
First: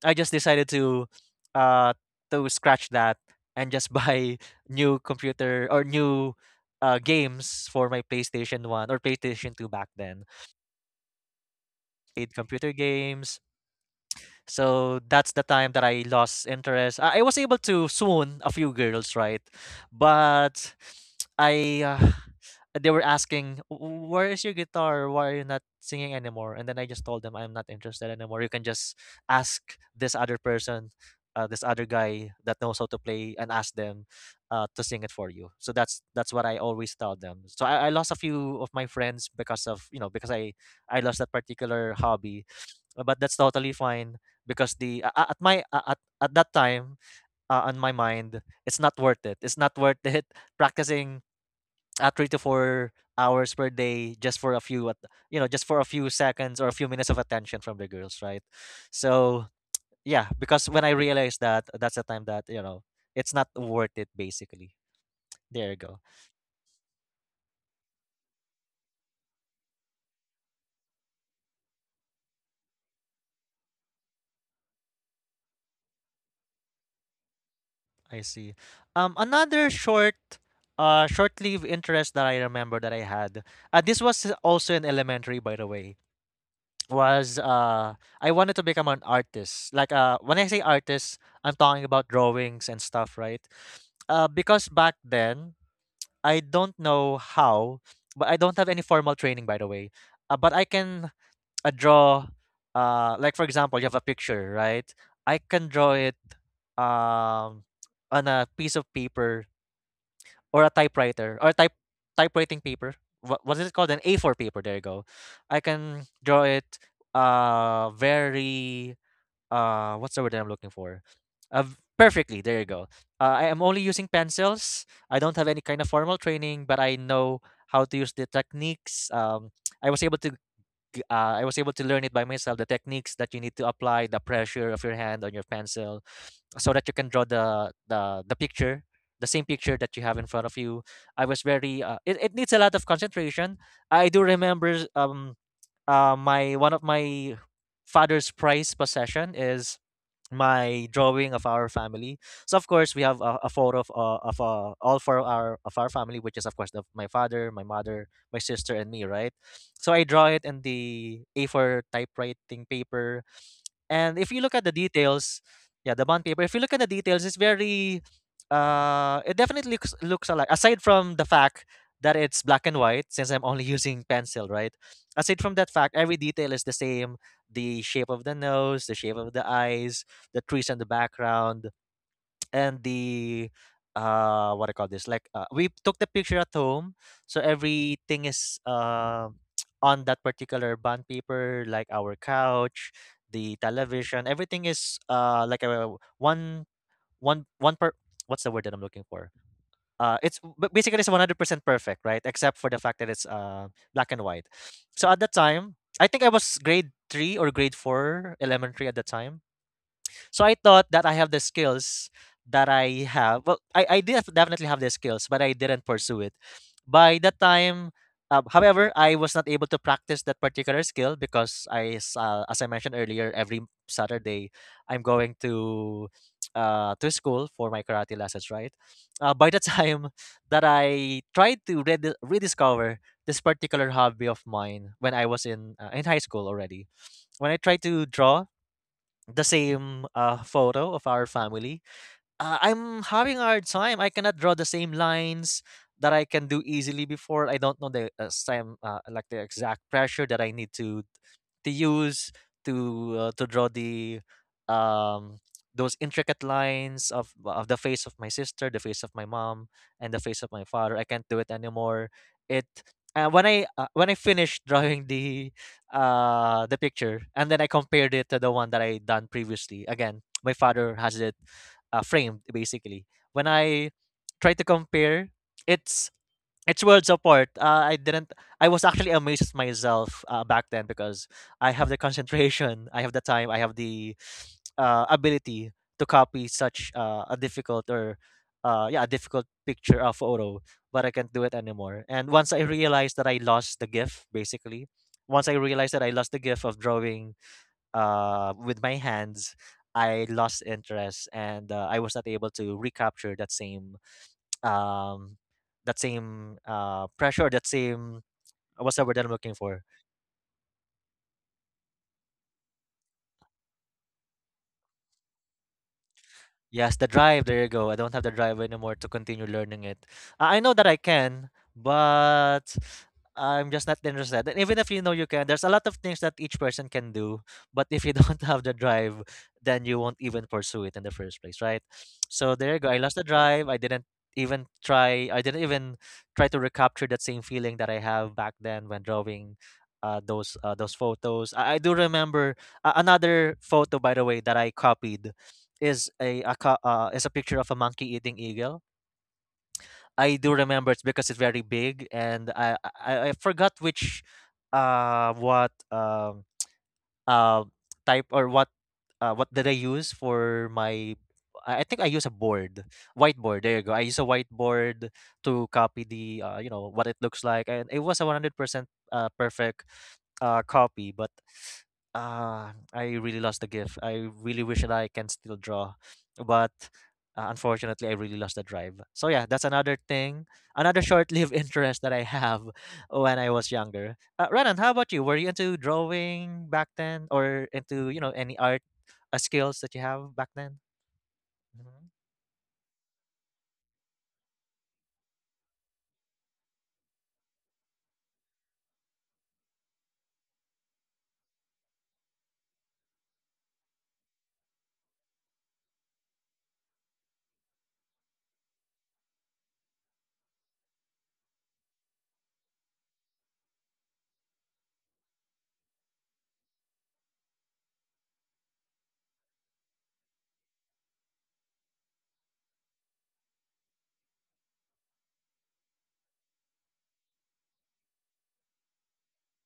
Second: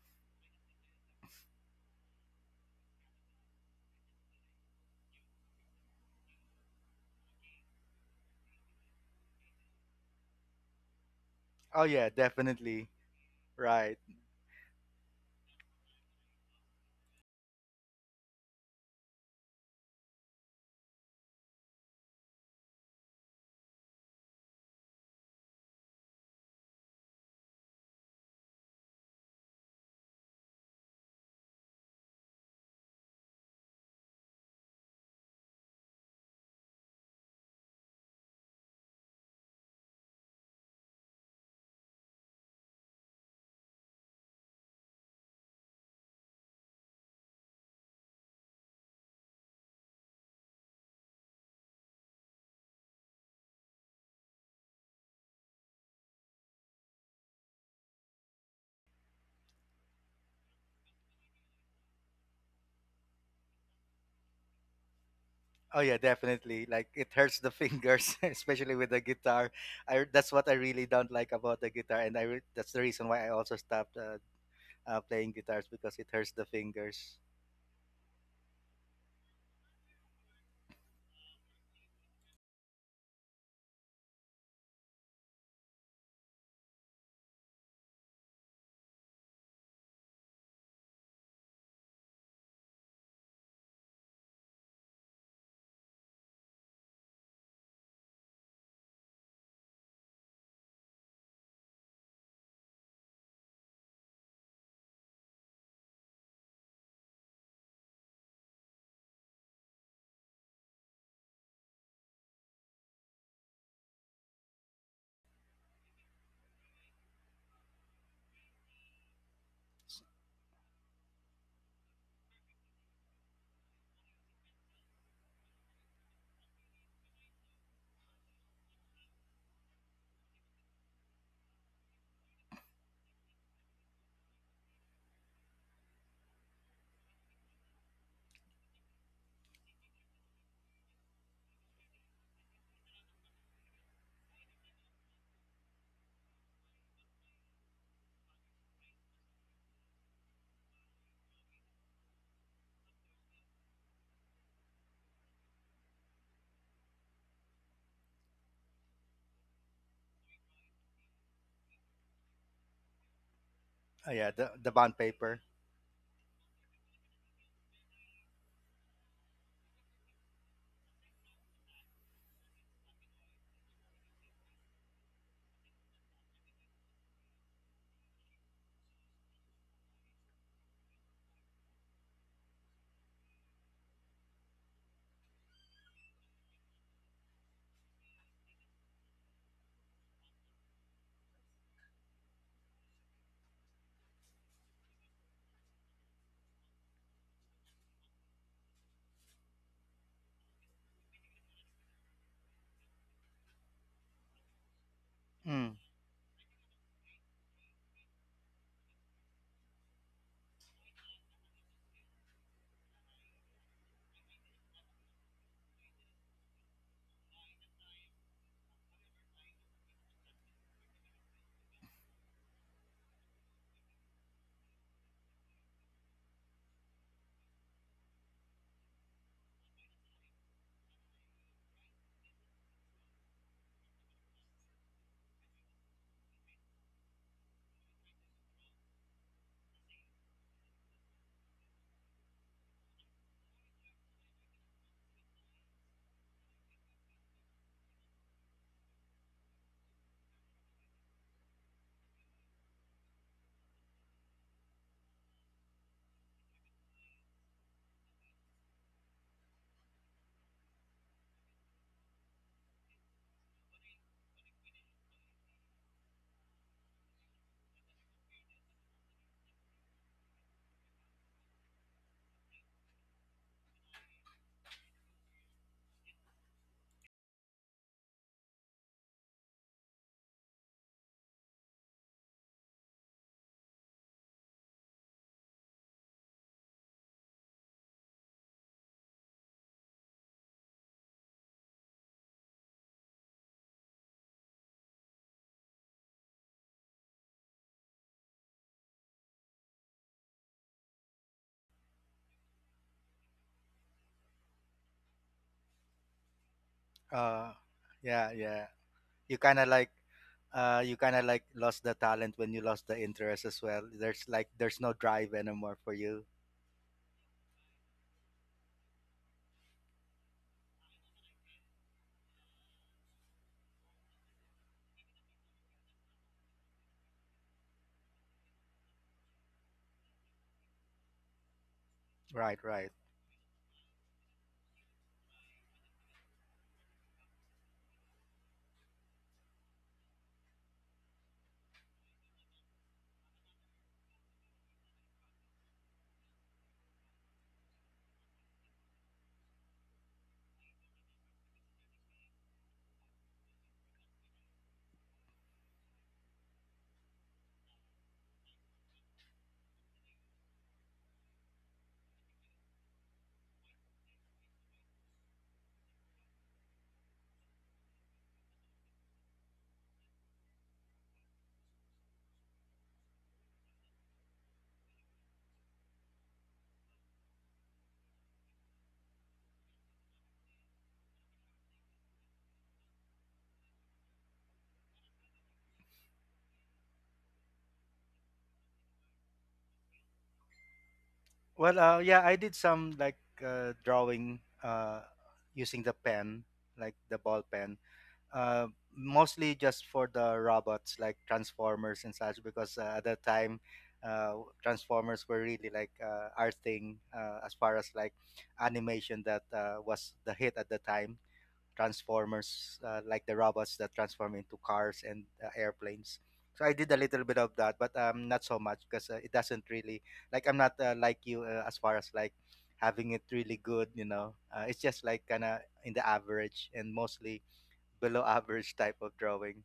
Speaker 1: I just decided uh, to scratch that and just buy new computer or new games for my PlayStation 1 or PlayStation 2 back then.
Speaker 2: Oh, yeah,
Speaker 1: Played computer
Speaker 2: definitely.
Speaker 1: games,
Speaker 2: Right.
Speaker 1: so that's the time that I lost interest. I was able to swoon a few girls, right? But I they were asking, "W- Where is your guitar? Why are you not singing anymore?" And then I just told them, "I'm not interested anymore. You can just ask this other person, this other guy that knows how to play, and ask them, to sing it for you." So that's what I always tell them. So I lost a few of my friends because of you know because I lost that particular hobby. But that's totally fine because the at my at that time, on my mind, it's not worth it. It's not worth it practicing at 3 to 4 hours per day, just for a few seconds or a few minutes of attention from the girls, right? So, yeah, because when I realized that, that's the time that, it's not worth it. Basically, there
Speaker 2: Oh
Speaker 1: you
Speaker 2: yeah,
Speaker 1: go.
Speaker 2: definitely. Like it hurts the fingers, especially with the guitar. I That's what I really don't like about the guitar, and that's the reason why I also stopped playing guitars because it hurts the fingers.
Speaker 1: I see. Another short short-lived interest that I remember that I had. This was also in elementary, by the way. Was I wanted to become an artist. Like when I say artist, I'm talking about drawings and stuff, right? Because back then, I don't know how, but I don't have any formal training, by the way. But I can draw like, for example, you have a picture, right? I can draw it um on a piece of paper or a typewriter or typewriting paper. What is it called? An A4 paper. There you go. I can draw it very what's the word that I'm looking for? Perfectly. There you go. I am only using pencils. I don't have any kind of formal training, but I know how to use the techniques. I was able to I was able to learn it by myself. The techniques that you need to apply, the pressure of your hand on your pencil, so that you can draw the picture, the same picture that you have in front of you. I was very it needs a lot of concentration. I do remember my one of my father's prized possession is my drawing of our family. So of course we have a photo of all 4 of our family, which is, of course, my father, my mother, my sister, and me, right? So I draw it in the A4 typewriting paper,
Speaker 2: Oh
Speaker 1: and
Speaker 2: yeah,
Speaker 1: if you
Speaker 2: the
Speaker 1: look at
Speaker 2: the
Speaker 1: the
Speaker 2: bond paper.
Speaker 1: details, yeah, the bond paper. If you look at the details, it's very, it definitely looks alike. Aside from the fact that it's black and white, since I'm only using pencil, right? Aside from that fact, every detail is the same. The shape of the nose, the shape of the eyes, the trees in the background, and the what I call this, like, we took the picture at home, so everything is on that particular bond paper, like our couch, the television, everything is like a one one one per what's the word that I'm looking for? It's, but basically, it's 100% perfect, right? Except for the fact that it's black and white. So at that
Speaker 2: Mm.
Speaker 1: time, I think I was grade 3 or grade 4 elementary at the time. So I thought that I have the skills that I have. Well, I did definitely have the skills, but I didn't pursue it. By that time, however, I was not able to practice that particular skill because as I mentioned earlier, every Saturday I'm going to school for my karate lessons. Right. By the time that I tried to rediscover this particular hobby of mine when I was in high school already, when I tried to draw the same photo of our family, I'm having a hard time. I cannot draw the same lines that I can do easily before. I don't know the same like the exact pressure that I need to use to draw the um those intricate lines of the face of my sister, the face of my mom, and the face of my father. I can't do it anymore. It When I when I finished drawing the picture and then I compared it to the one that I done previously. Again, my father has it framed, basically. When I try to compare, it's it's worlds apart. I didn't. I was actually amazed at myself back then because I have the concentration, I have the time, I have the ability to copy such a difficult or yeah, a difficult picture of photo, but I can't do it anymore. And once I realized that I lost the gift, basically, once I realized that I lost the gift of drawing with my hands, I lost interest, and I was not able to recapture that same um, that same pressure,
Speaker 2: Uh,
Speaker 1: that same
Speaker 2: yeah, yeah.
Speaker 1: what's the word that I'm
Speaker 2: You
Speaker 1: looking
Speaker 2: kind of
Speaker 1: for?
Speaker 2: like, you kind of like lost the talent when you lost the interest as well. There's no drive anymore for you.
Speaker 1: Yes, the drive. There you go. I don't have the drive anymore to continue learning it. I know that I can, but I'm just not interested. And even if you know you can, there's a lot of things that each person can do, but if you don't have the drive, then you won't even pursue it in the first place, right? So
Speaker 2: Right,
Speaker 1: there you
Speaker 2: right.
Speaker 1: go. I lost the drive. I didn't even try. I didn't even try to recapture that same feeling that I have back then when drawing. Those photos. I do remember another photo, by the way, that I copied is is a picture of a monkey eating eagle. I do remember it's because it's very big, and I forgot which what uh, type or what did I use for my I think I use a board, whiteboard. There you go. I use a whiteboard to copy the you know what it looks like, and it was a 100% perfect copy, but I really lost the gift. I really wish that I can still draw, but unfortunately, I really lost the drive. So yeah, that's another thing, another short-lived interest that I have when I was younger. Renan, how about you? Were you into drawing back then or into, you know, any art skills that you have back then?
Speaker 2: Well,
Speaker 1: Mhm.
Speaker 2: yeah, I did some like drawing, using the pen, like the ball pen, uh, mostly just for the robots like Transformers and such because at that time uh, Transformers were really like our thing, as far as like animation that was the hit at the time. Transformers, like the robots that transform into cars and airplanes. So I did a little bit of that, but not so much because it doesn't really like I'm not like you, as far as like having it really good. You know, it's just like kind of in the average and mostly below average type of drawing.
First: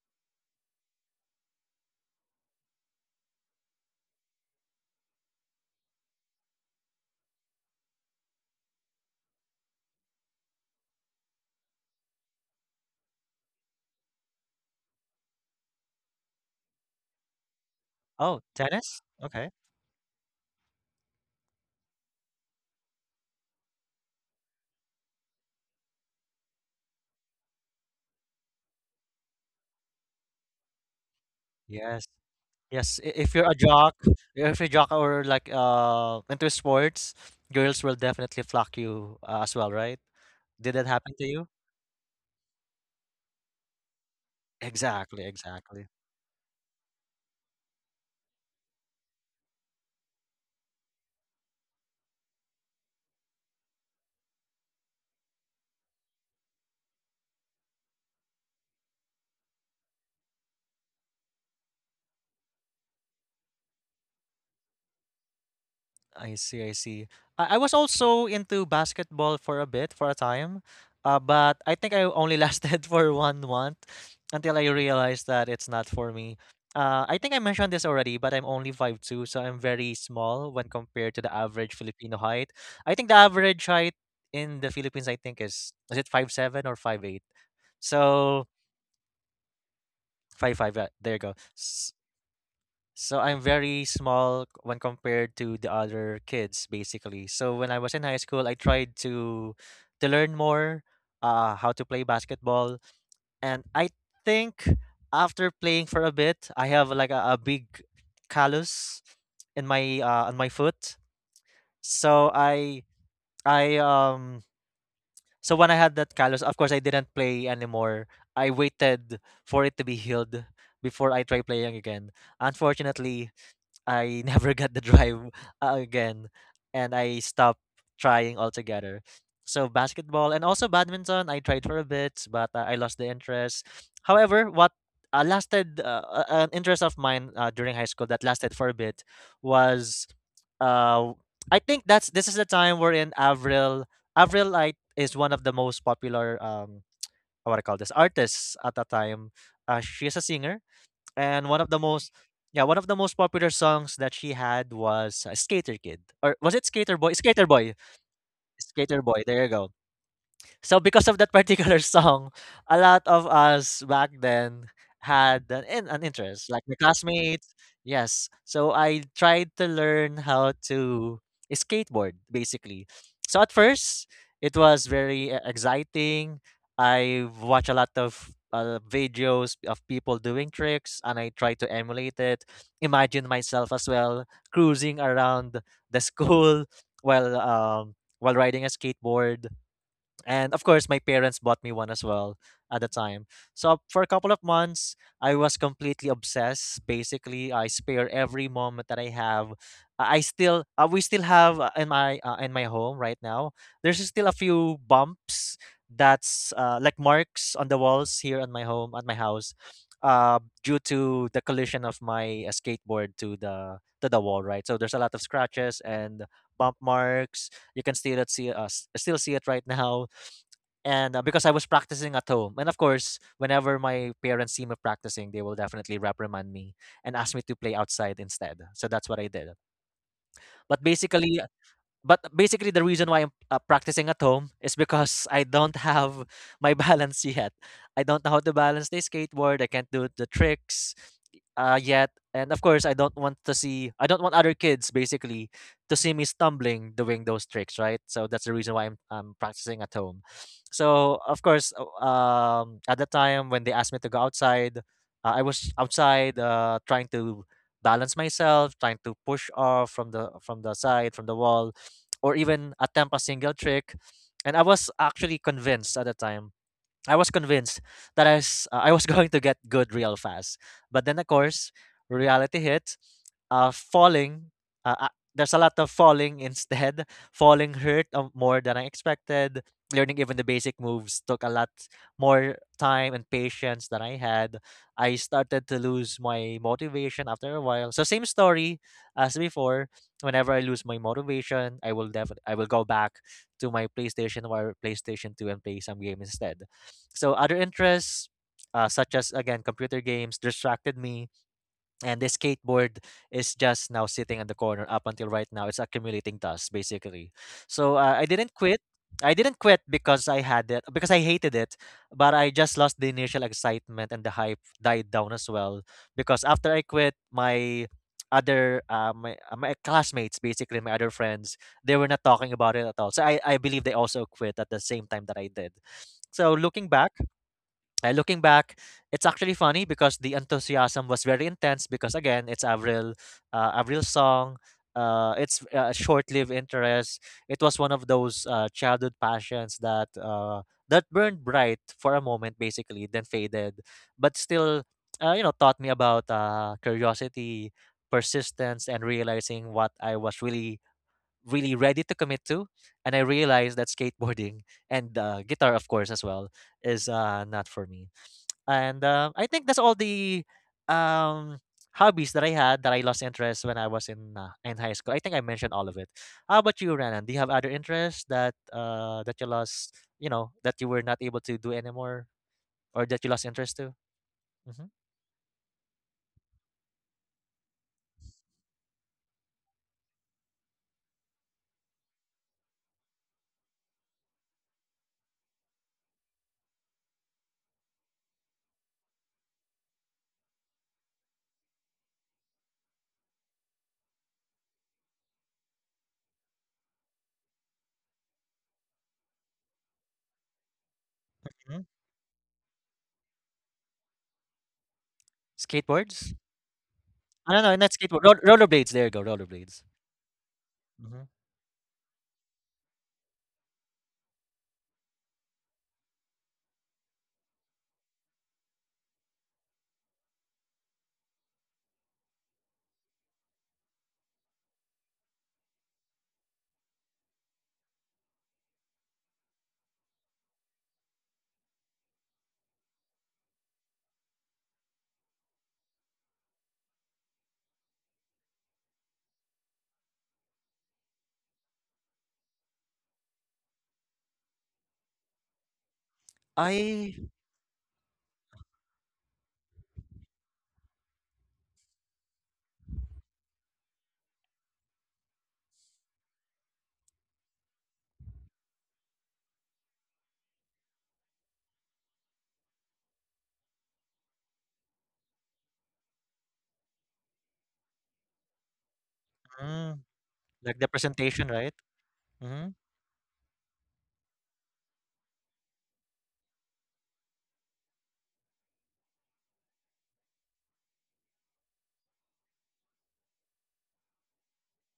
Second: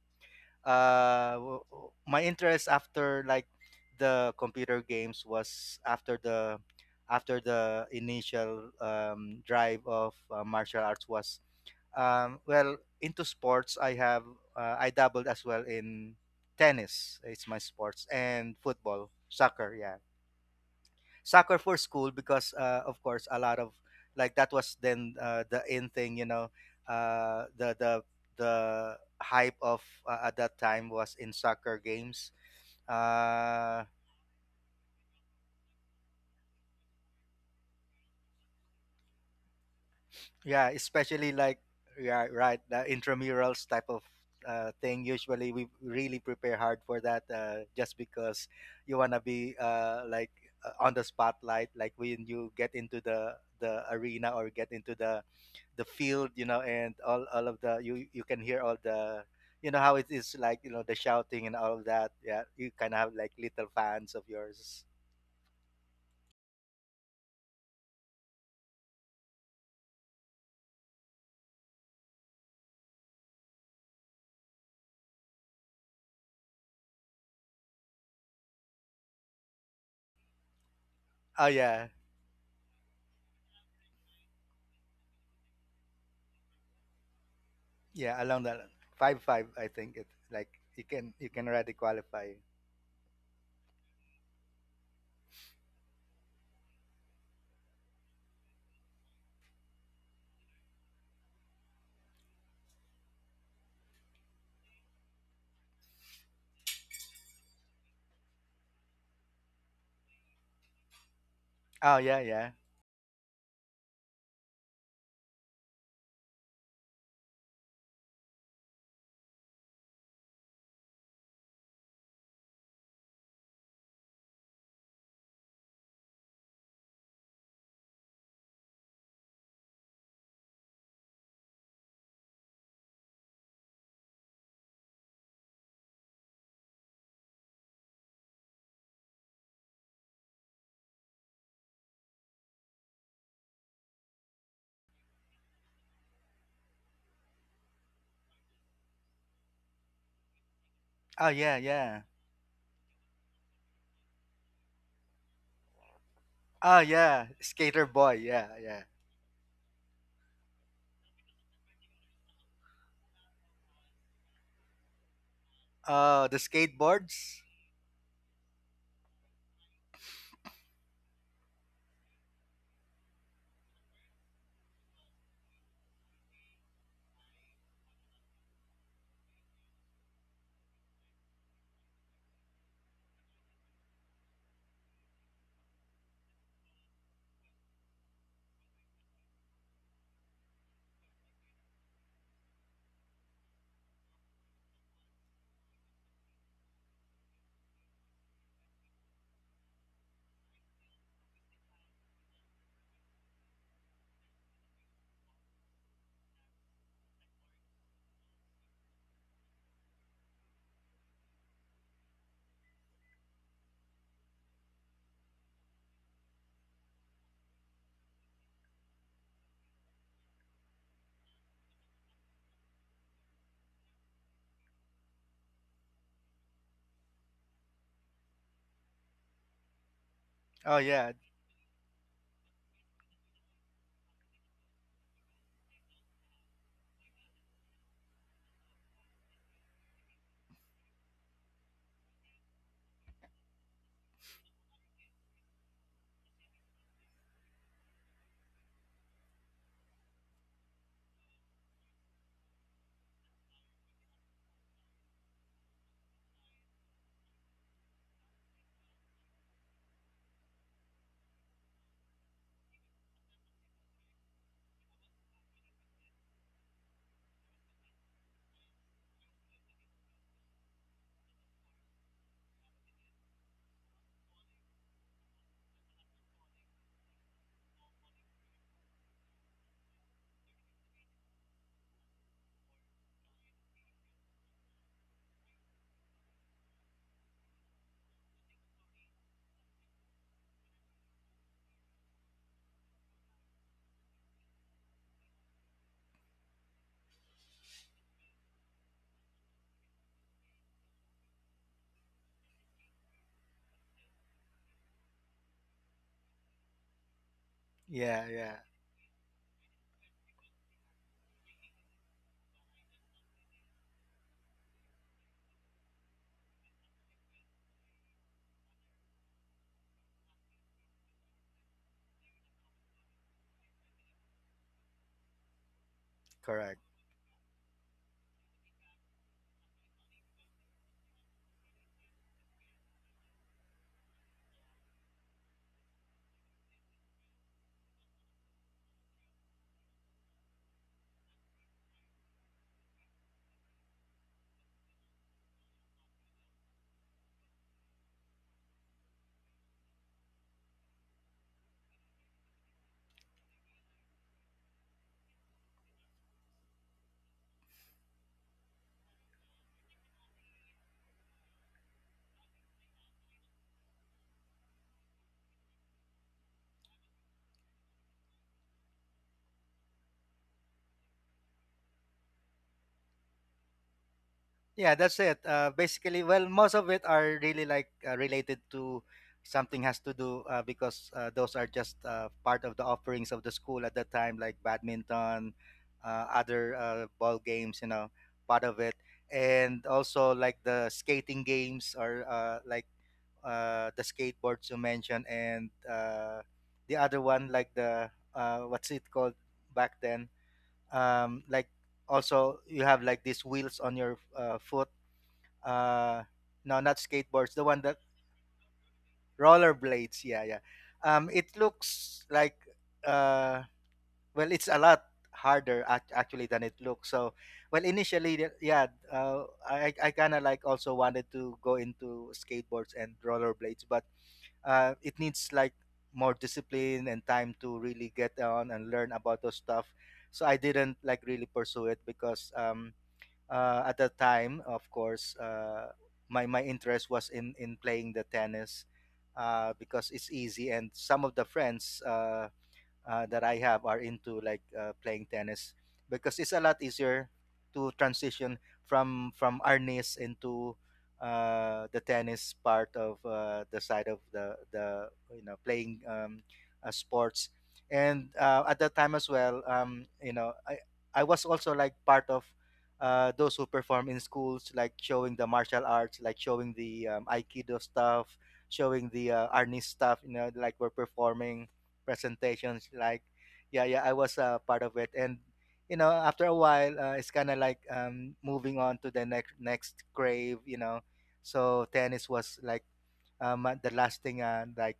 Speaker 2: My interest after like the computer games was after the initial, drive of martial arts was, well, into sports. I dabbled as well in tennis. It's my sports
Speaker 1: Oh,
Speaker 2: and
Speaker 1: tennis,
Speaker 2: football,
Speaker 1: okay.
Speaker 2: soccer. Yeah, soccer for school because of course a lot of, like, that was then the in thing, you know, uh, the the the hype of at that time was in soccer
Speaker 1: Yes.
Speaker 2: games,
Speaker 1: Yes, if you're a
Speaker 2: uh,
Speaker 1: jock, if you're a jock or like into sports, girls will definitely flock you, as well, right?
Speaker 2: Yeah,
Speaker 1: Did that happen to
Speaker 2: especially
Speaker 1: you?
Speaker 2: like yeah, right, the intramurals type of thing.
Speaker 1: Exactly,
Speaker 2: Usually, we
Speaker 1: exactly.
Speaker 2: really prepare hard for that, just because you wanna be like, on the spotlight. Like when you get into the arena or get into the field, you know, and all of the, you can hear all the, you know, how it is, like, you know, the shouting and all of that. Yeah, you kind of have like little fans of yours.
Speaker 1: I see, I see. I was also into basketball for a bit, for a time, but I think I only lasted for 1 month until I realized that it's not for me. I think I mentioned this already, but I'm only 5'2", so I'm very small when compared to the
Speaker 2: Oh
Speaker 1: average
Speaker 2: yeah.
Speaker 1: Filipino height. I think the average height in the Philippines, I think, is it 5'7" or 5'8"?
Speaker 2: Yeah, along
Speaker 1: So
Speaker 2: that 5'5", I think it's like
Speaker 1: 5'5". Yeah, there you
Speaker 2: you
Speaker 1: go.
Speaker 2: can already
Speaker 1: S-
Speaker 2: qualify.
Speaker 1: so I'm very small when compared to the other kids, basically. So when I was in high school, I tried to learn more how to play basketball, and I think after playing for a bit, I have like a big callus in my on my foot.
Speaker 2: Oh yeah,
Speaker 1: So
Speaker 2: yeah.
Speaker 1: I so when I had that callus, of course I didn't play anymore. I waited for it to be healed before I try playing again. Unfortunately, I never got the drive again, and I stopped trying altogether. So basketball and also badminton, I tried for a bit, but I lost the interest. However, what lasted an interest of mine during high school that lasted for a bit was, uh, I think that's this is the time we're in Avril. Avril Light is one of the most popular what I call this artists at the time. She's a singer
Speaker 2: Oh
Speaker 1: and
Speaker 2: yeah,
Speaker 1: one of the
Speaker 2: yeah.
Speaker 1: most yeah one of the most popular songs that she had was skater kid or was it
Speaker 2: Oh
Speaker 1: skater boy,
Speaker 2: yeah,
Speaker 1: skater boy,
Speaker 2: skater boy. Yeah, yeah.
Speaker 1: skater boy, there you go. So because of that particular song, a lot of us back then had an
Speaker 2: Oh, the
Speaker 1: interest, like my
Speaker 2: skateboards.
Speaker 1: classmates. Yes. So I tried to learn how to skateboard, basically. So at first, it was very exciting. I watched a lot of videos of people doing tricks, and I tried to emulate it. Imagine myself as well cruising around the school while um, while riding a skateboard. And of course, my parents bought me one as well at the time. So for a couple of months, I was completely obsessed. Basically, I spare every moment that I have. I still, we still have in my home right now. There's still a few bumps that's like marks on the walls here at my home at my house, due to the collision of my skateboard to the wall. Right, so there's a lot of scratches and bump marks. You can still see us still see it right now, and, because I was practicing at home, and of course, whenever my parents see me practicing, they will definitely reprimand me and ask me to play outside instead. So that's what I did.
Speaker 2: Oh
Speaker 1: But
Speaker 2: yeah,
Speaker 1: basically, but basically the reason why I'm practicing at home is because I don't have my balance yet. I don't know how to balance the skateboard. I can't do the tricks yet. And of course, I don't want other kids basically to see me stumbling doing those tricks, right? So that's the reason why I'm practicing at home. So, of course, at the time when they asked me to go outside, I was outside trying to balance myself, trying to push off from the side, from the wall or even attempt a single trick. And I was actually convinced at the time I was convinced that I was going to get good real fast. But then, of course, reality hit. Falling. Uh, uh, there's a lot of falling instead. Falling hurt more than I expected. Learning even the basic moves took a lot more time and patience than I had. I started to lose my motivation after a while. So same story as before. Whenever I lose my motivation, I will go back to my PlayStation or PlayStation 2 and play some game instead. So other interests, such as again computer games, distracted me, and the skateboard is just now sitting in the corner. Up until right now, it's accumulating dust basically. So
Speaker 2: yeah,
Speaker 1: I
Speaker 2: yeah.
Speaker 1: didn't quit. I didn't quit because I hated it, but I just lost the initial excitement and the hype died down as well. Because after I quit, my other my my classmates, basically my other friends, they were not talking about it at all. So I believe they also quit at the same time that I did. So
Speaker 2: Correct.
Speaker 1: looking back, it's actually funny because the enthusiasm was very intense because again, it's Avril's song. It's a short-lived interest. It was one of those childhood passions that that burned bright for a moment, basically, then faded, but still, you know, taught me about curiosity, persistence, and realizing what I was really, really ready to commit to. And I realized that skateboarding and guitar, of course, as well, is not for me. And, I think that's all the, um, hobbies that I had that I lost interest when I was in high school. I think I mentioned all of it. How about you, Renan? Do you have other interests that, that you lost, you know, that you were not able to do anymore or that you lost interest to? Hmm.
Speaker 2: Yeah, that's it. Basically, well, most of it are really like related to something has to do because those are just part of the offerings of the school at that time, like badminton, other ball games, you know, part of it, and also like the skating games or the skateboards you mentioned, and the other one like the what's it called back then? Like
Speaker 1: Mhm.
Speaker 2: also you have like these wheels on your foot. uh
Speaker 1: Skateboards?
Speaker 2: no not
Speaker 1: I
Speaker 2: skateboards,
Speaker 1: don't
Speaker 2: the
Speaker 1: know,
Speaker 2: one
Speaker 1: not
Speaker 2: that—
Speaker 1: skateboard. Rollerblades. There you go, rollerblades.
Speaker 2: rollerblades, yeah, yeah. um
Speaker 1: Hmm.
Speaker 2: it looks like— uh well, it's a lot harder actually than it looks. So, well, yeah, I kind of like also wanted to go into skateboards and rollerblades, but it needs like more discipline and time to really get on and learn about those stuff. So I didn't like really pursue it because at that time, of course, my interest was in playing the tennis, because it's easy, and some of the friends that I have are into like playing tennis because it's a lot
Speaker 1: I.
Speaker 2: easier to transition from arnis into the tennis part of the side of the you know playing sports. And at that time as well, you know, I was also like part of those who perform in schools, like showing the martial arts, like showing the aikido stuff, showing the
Speaker 1: Mm,
Speaker 2: arnis
Speaker 1: mm,
Speaker 2: stuff, you know, like
Speaker 1: like
Speaker 2: we're
Speaker 1: the presentation,
Speaker 2: performing
Speaker 1: right? Hmm.
Speaker 2: presentations like— yeah, yeah, I was part of it. And you know, after a while, it's kind of like moving on to the next crave, you know. So tennis was like the last thing like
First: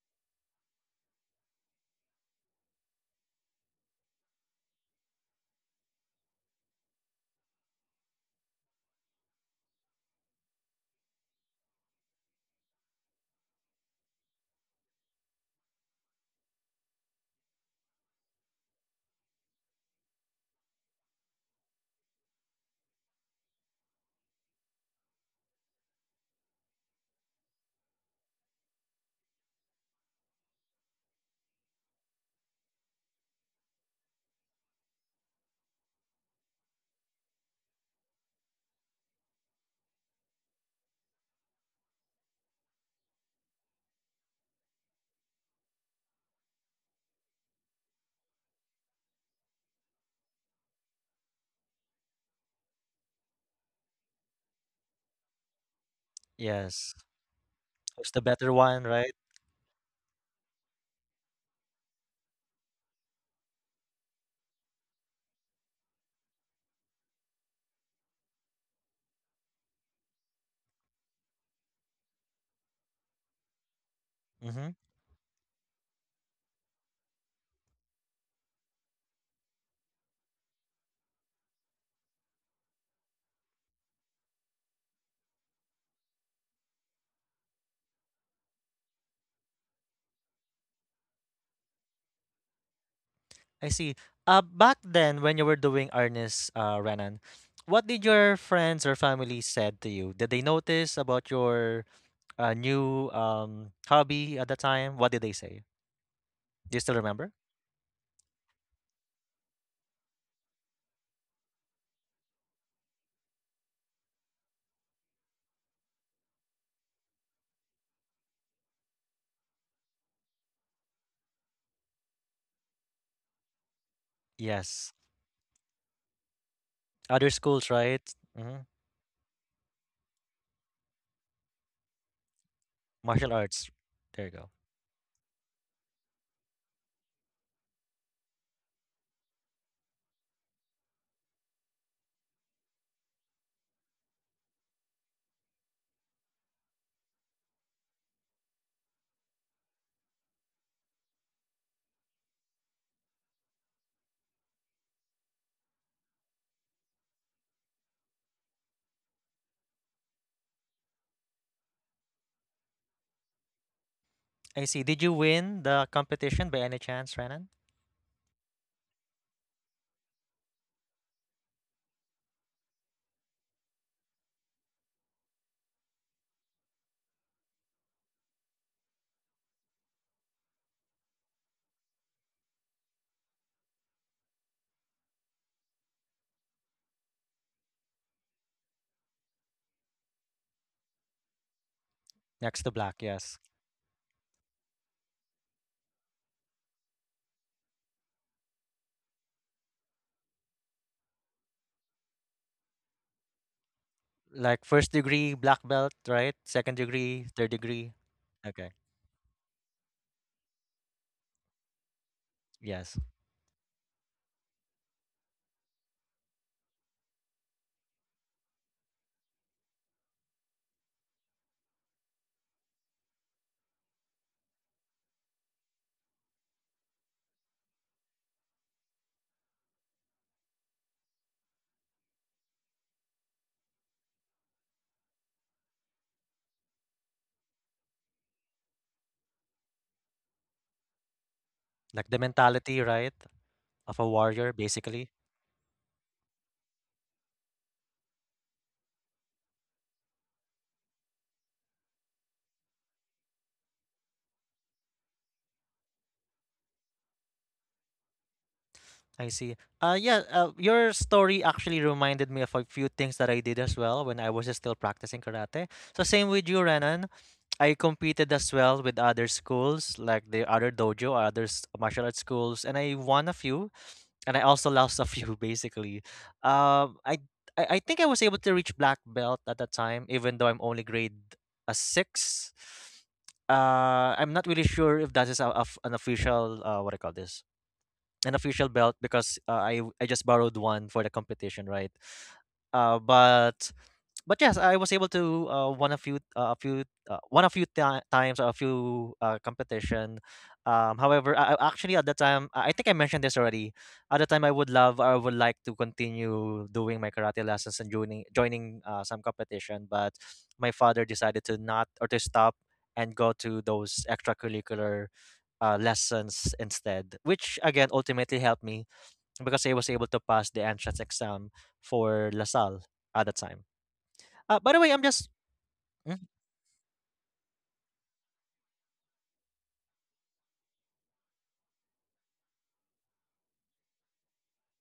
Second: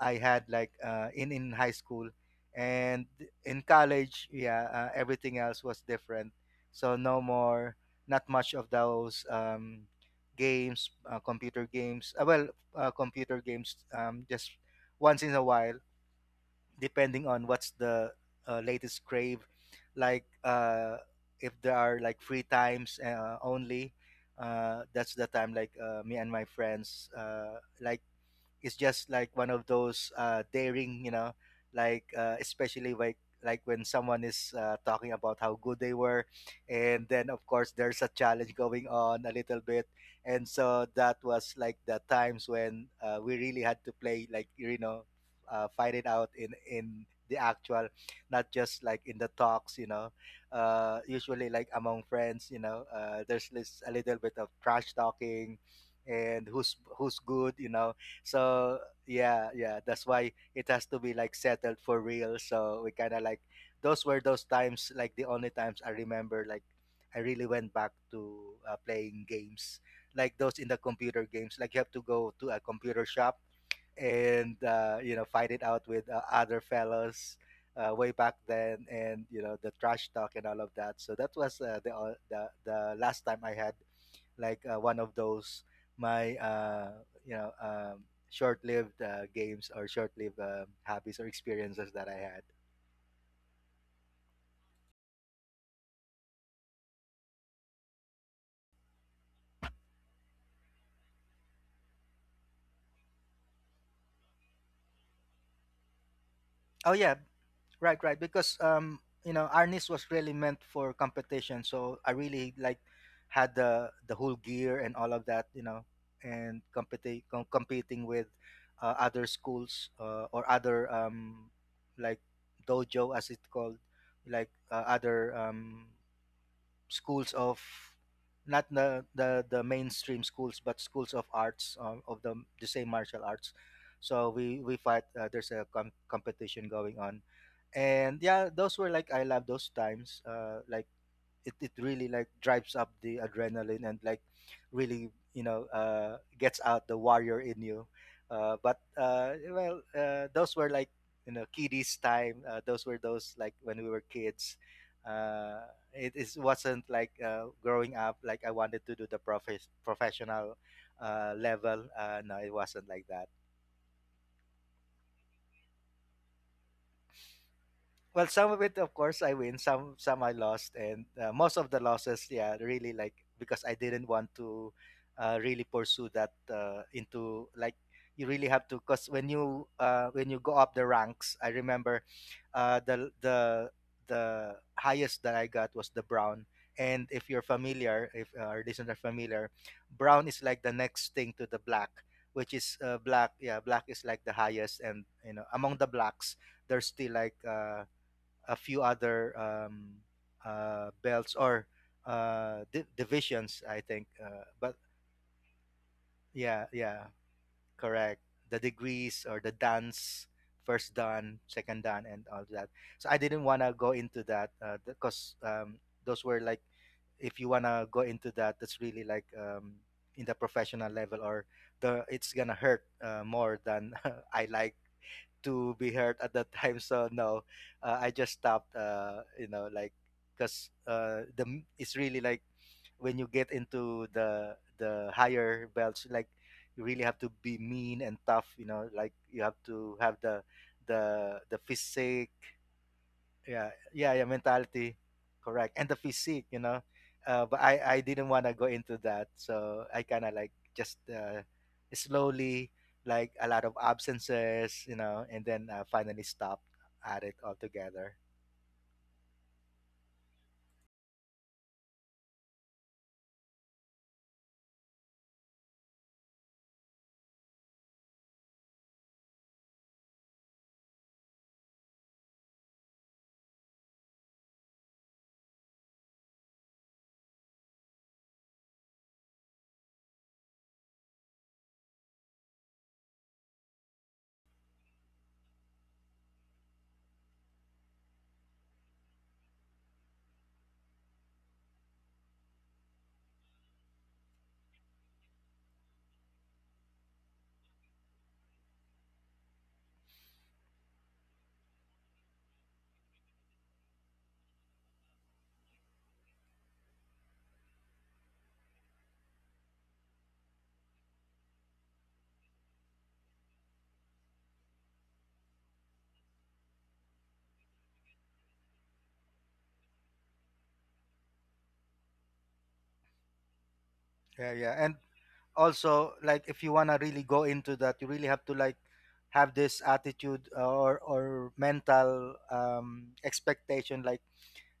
Speaker 2: I had like in high school. And in college, yeah, everything else was different. So no more, not much of those games, computer games. Computer games, just once in a while, depending on what's the latest crave, like, if there are like free times only, that's the time, like, me and my friends like, is just like one of those daring, you know, like especially like— when someone is talking about how good they were, and then of course there's a challenge going on a little bit. And so that was like the times when we really had to play like, you know, fight it out in the actual, not just like in the talks, you know. Usually like among friends, you know, there's this a little bit of trash talking, and
Speaker 1: Yes,
Speaker 2: who's good, you know.
Speaker 1: it's the better
Speaker 2: So
Speaker 1: one, right?
Speaker 2: yeah, yeah, that's why it has to be like settled for real. So we kind of like— those were those times, like the only times I remember like I really went back to playing games like those in the computer games, like you have to go to a computer shop and you know, fight it out with other fellows way back then. And you know, the trash talk and all of that. So that was the last time I had like one of those— my you know, short-lived games or short-lived hobbies or experiences that I had.
Speaker 1: I see. Back then when you were doing Arnis, Renan, what did your friends or family said to you? Did they notice about your new hobby at the time? What did they say? Do you
Speaker 2: Oh
Speaker 1: still
Speaker 2: yeah,
Speaker 1: remember?
Speaker 2: right, right. Because you know, Arnis was really meant for competition, so I really like had the whole gear and all of that, you know. And competing with other schools or other like dojo, as it's called, like
Speaker 1: Yes.
Speaker 2: other
Speaker 1: Other
Speaker 2: schools of—
Speaker 1: schools, right? Hmm.
Speaker 2: not the mainstream schools, but schools of arts, of the same martial
Speaker 1: Martial
Speaker 2: arts.
Speaker 1: arts. There
Speaker 2: So
Speaker 1: you go.
Speaker 2: we fight, there's a competition going on. And yeah, those were like— I love those times, like it really like drives up the adrenaline, and like really, you know, gets out the warrior in you. But well, those were like, you know, kiddies time. Those were those like when we were kids. uh, it is— wasn't like, growing up like I wanted to do the professional level. No, it wasn't like that.
Speaker 1: I see. Did you win the competition by any chance, Renan?
Speaker 2: Well, some of it, of course, I win, some I lost. And most of the losses, yeah, really like, because I didn't want to really pursue that into like— you really have to. Because when you go up the ranks, I remember, uh, the the the highest that I got was the brown. And if you're familiar— if our listeners are familiar, brown is like the next thing to the black, which
Speaker 1: Next to
Speaker 2: is
Speaker 1: black,
Speaker 2: black.
Speaker 1: yes.
Speaker 2: Yeah, black is like the highest. And you know, among the blacks, there's still like a few other belts or divisions, I think.
Speaker 1: Like
Speaker 2: But
Speaker 1: first degree black belt, right?
Speaker 2: yeah,
Speaker 1: Second
Speaker 2: yeah,
Speaker 1: degree, third degree.
Speaker 2: correct. The
Speaker 1: Okay.
Speaker 2: degrees or the dance, first dan, second dan, and all that.
Speaker 1: Yes.
Speaker 2: So I didn't want to go into that because those were like— if you want to go into that, that's really like, in the professional level or the— it's gonna hurt more than I like to be heard at that time. So no, I just stopped. You know, like, because it's really like, when you get into the higher belts, like you really have to be mean and tough. You know, like you have to have the the
Speaker 1: Like the
Speaker 2: physique.
Speaker 1: mentality, right?
Speaker 2: Yeah,
Speaker 1: Of a
Speaker 2: yeah, yeah,
Speaker 1: warrior,
Speaker 2: mentality,
Speaker 1: basically.
Speaker 2: correct, and the physique, you know. But I didn't want to go into that, so I kind of like just slowly, like a lot of absences, you know, and then finally stopped at it altogether.
Speaker 1: I see. Yeah, your story actually reminded me of a few things that I did as well when I was still practicing karate. So same with you, Renan. I competed as well with other schools, like the other dojo, or martial arts schools, and I won a few, and I also lost a few, basically. Um, I, I think I was able to reach black belt at that time, even though I'm only grade a six. I'm not really sure if that is an official what do you call this, an official belt because I just borrowed one for the competition, right? Uh, but but yes, I was able to won a few one a few times or a few competition. Actually at the time I think I mentioned this already. At the time, I would love or I would like to continue doing my karate lessons and joining some competition, but my father decided to not or to stop and go to those extracurricular lessons instead, which again ultimately helped me because I was able to pass the entrance exam for LaSalle at the time.
Speaker 2: Yeah,
Speaker 1: By
Speaker 2: yeah,
Speaker 1: the way,
Speaker 2: and
Speaker 1: I'm just
Speaker 2: also
Speaker 1: mm,
Speaker 2: like, if you wanna really go into that, you really have to like have this attitude or mental expectation, like,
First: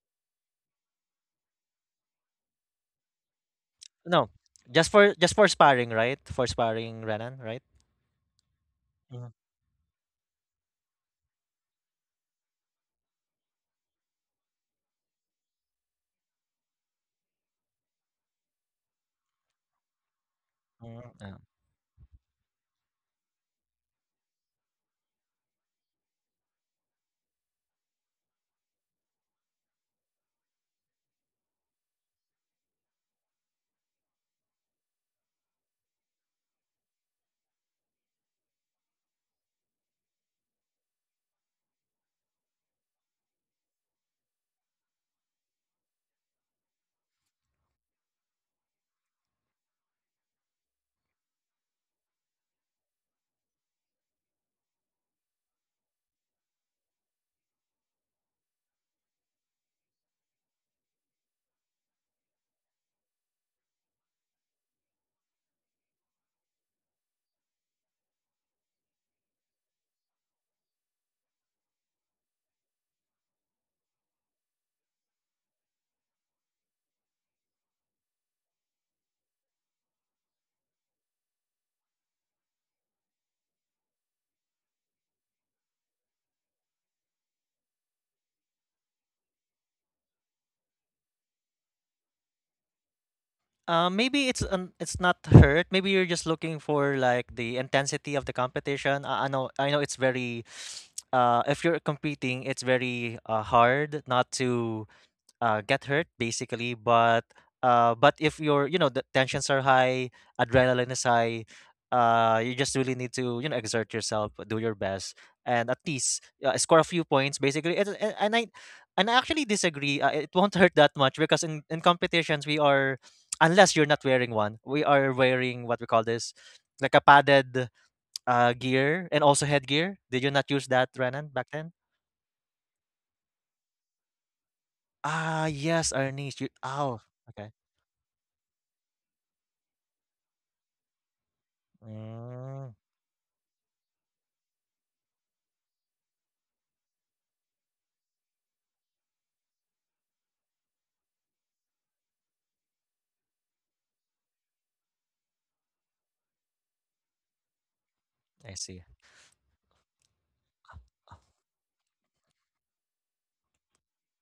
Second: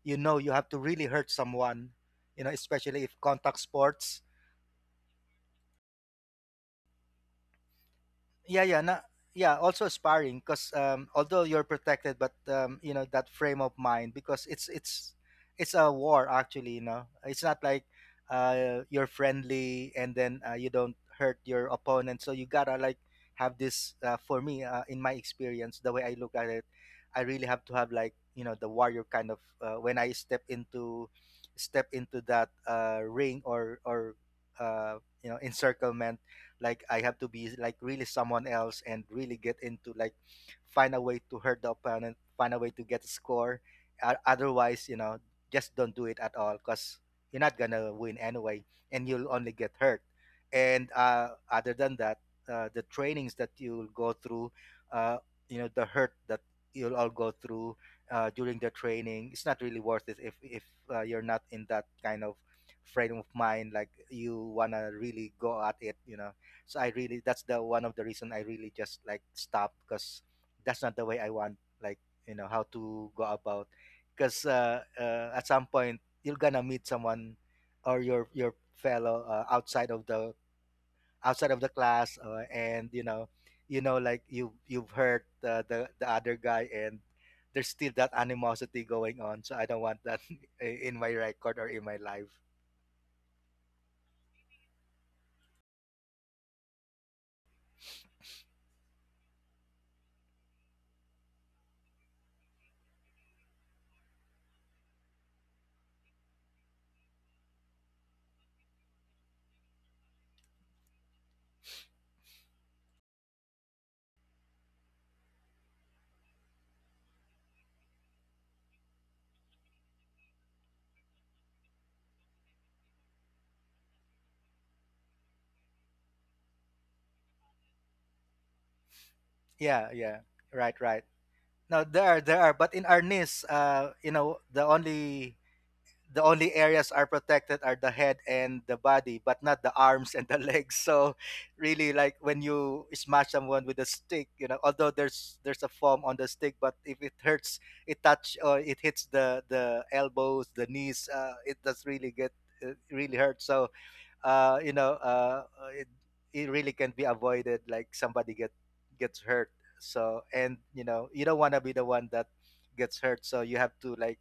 Speaker 2: you know, you have to really hurt someone, you know, especially if contact sports.
Speaker 1: no, just for sparring, right? For sparring, Renan, right?
Speaker 2: Yeah, yeah, na,
Speaker 1: Mhm,
Speaker 2: yeah, also sparring, because although you're protected, but you know, that frame of mind, because it's it's a war actually, you know. It's not like you're friendly and then you don't
Speaker 1: mhm,
Speaker 2: hurt
Speaker 1: yeah.
Speaker 2: your opponent. So you gotta like have this for me, in my experience, the way I look at it, I really have to have like, you know, the warrior kind of, when I step into— step into that ring or uh, you know, encirclement, like I have to be like really someone else and really get into like— find a way to hurt the opponent, find a way to get a score. Otherwise, you know, just don't do it at all, because you're not gonna win anyway and you'll only get hurt. And other than that, the trainings that you'll go through, uh, you know, the hurt that you'll all go through during the training, it's not really worth it if you're not in that kind of frame of mind, like you want to really go at it, you know. So I really— that's the one of the reason I really just like stop, because that's not the way I want, like, you know, how to go about. Because at some point you're gonna meet someone or your fellow outside of the— outside of the class, and you know, you know like, you've heard the other guy, and there's still that animosity going on, so I don't want that in my record or in my life.
Speaker 1: Maybe it's not hurt. Maybe you're just looking for like the intensity of the competition. I know it's very, if you're competing, it's very hard not to get hurt basically, but if your, you know, the tensions are high, adrenaline is high, you just really need to, you know, exert yourself, do your best, and at least score a few points basically, and I actually disagree, it won't hurt that much because in competitions we are, unless you're not wearing one, we are wearing what we call this, like a padded gear and also
Speaker 2: Yeah,
Speaker 1: headgear.
Speaker 2: yeah,
Speaker 1: Did you not use
Speaker 2: right,
Speaker 1: that,
Speaker 2: right.
Speaker 1: Renan, back then?
Speaker 2: No, there are— there are, but in Arnis, you know, the
Speaker 1: Ah yes, Ernest. You
Speaker 2: only areas
Speaker 1: ow.
Speaker 2: are
Speaker 1: Okay.
Speaker 2: protected are the head and the body, but not the arms and the legs. So really, like when
Speaker 1: Mm.
Speaker 2: you smash someone with a stick, you know, although there's a foam on the stick, but if it hurts, it touch or it hits the elbows, the knees, it does really get really hurt. So, uh, you know, uh, it, it really can be avoided. Like somebody
Speaker 1: I see.
Speaker 2: gets hurt. So, and you know, you don't want to be the one that gets hurt, so you have to like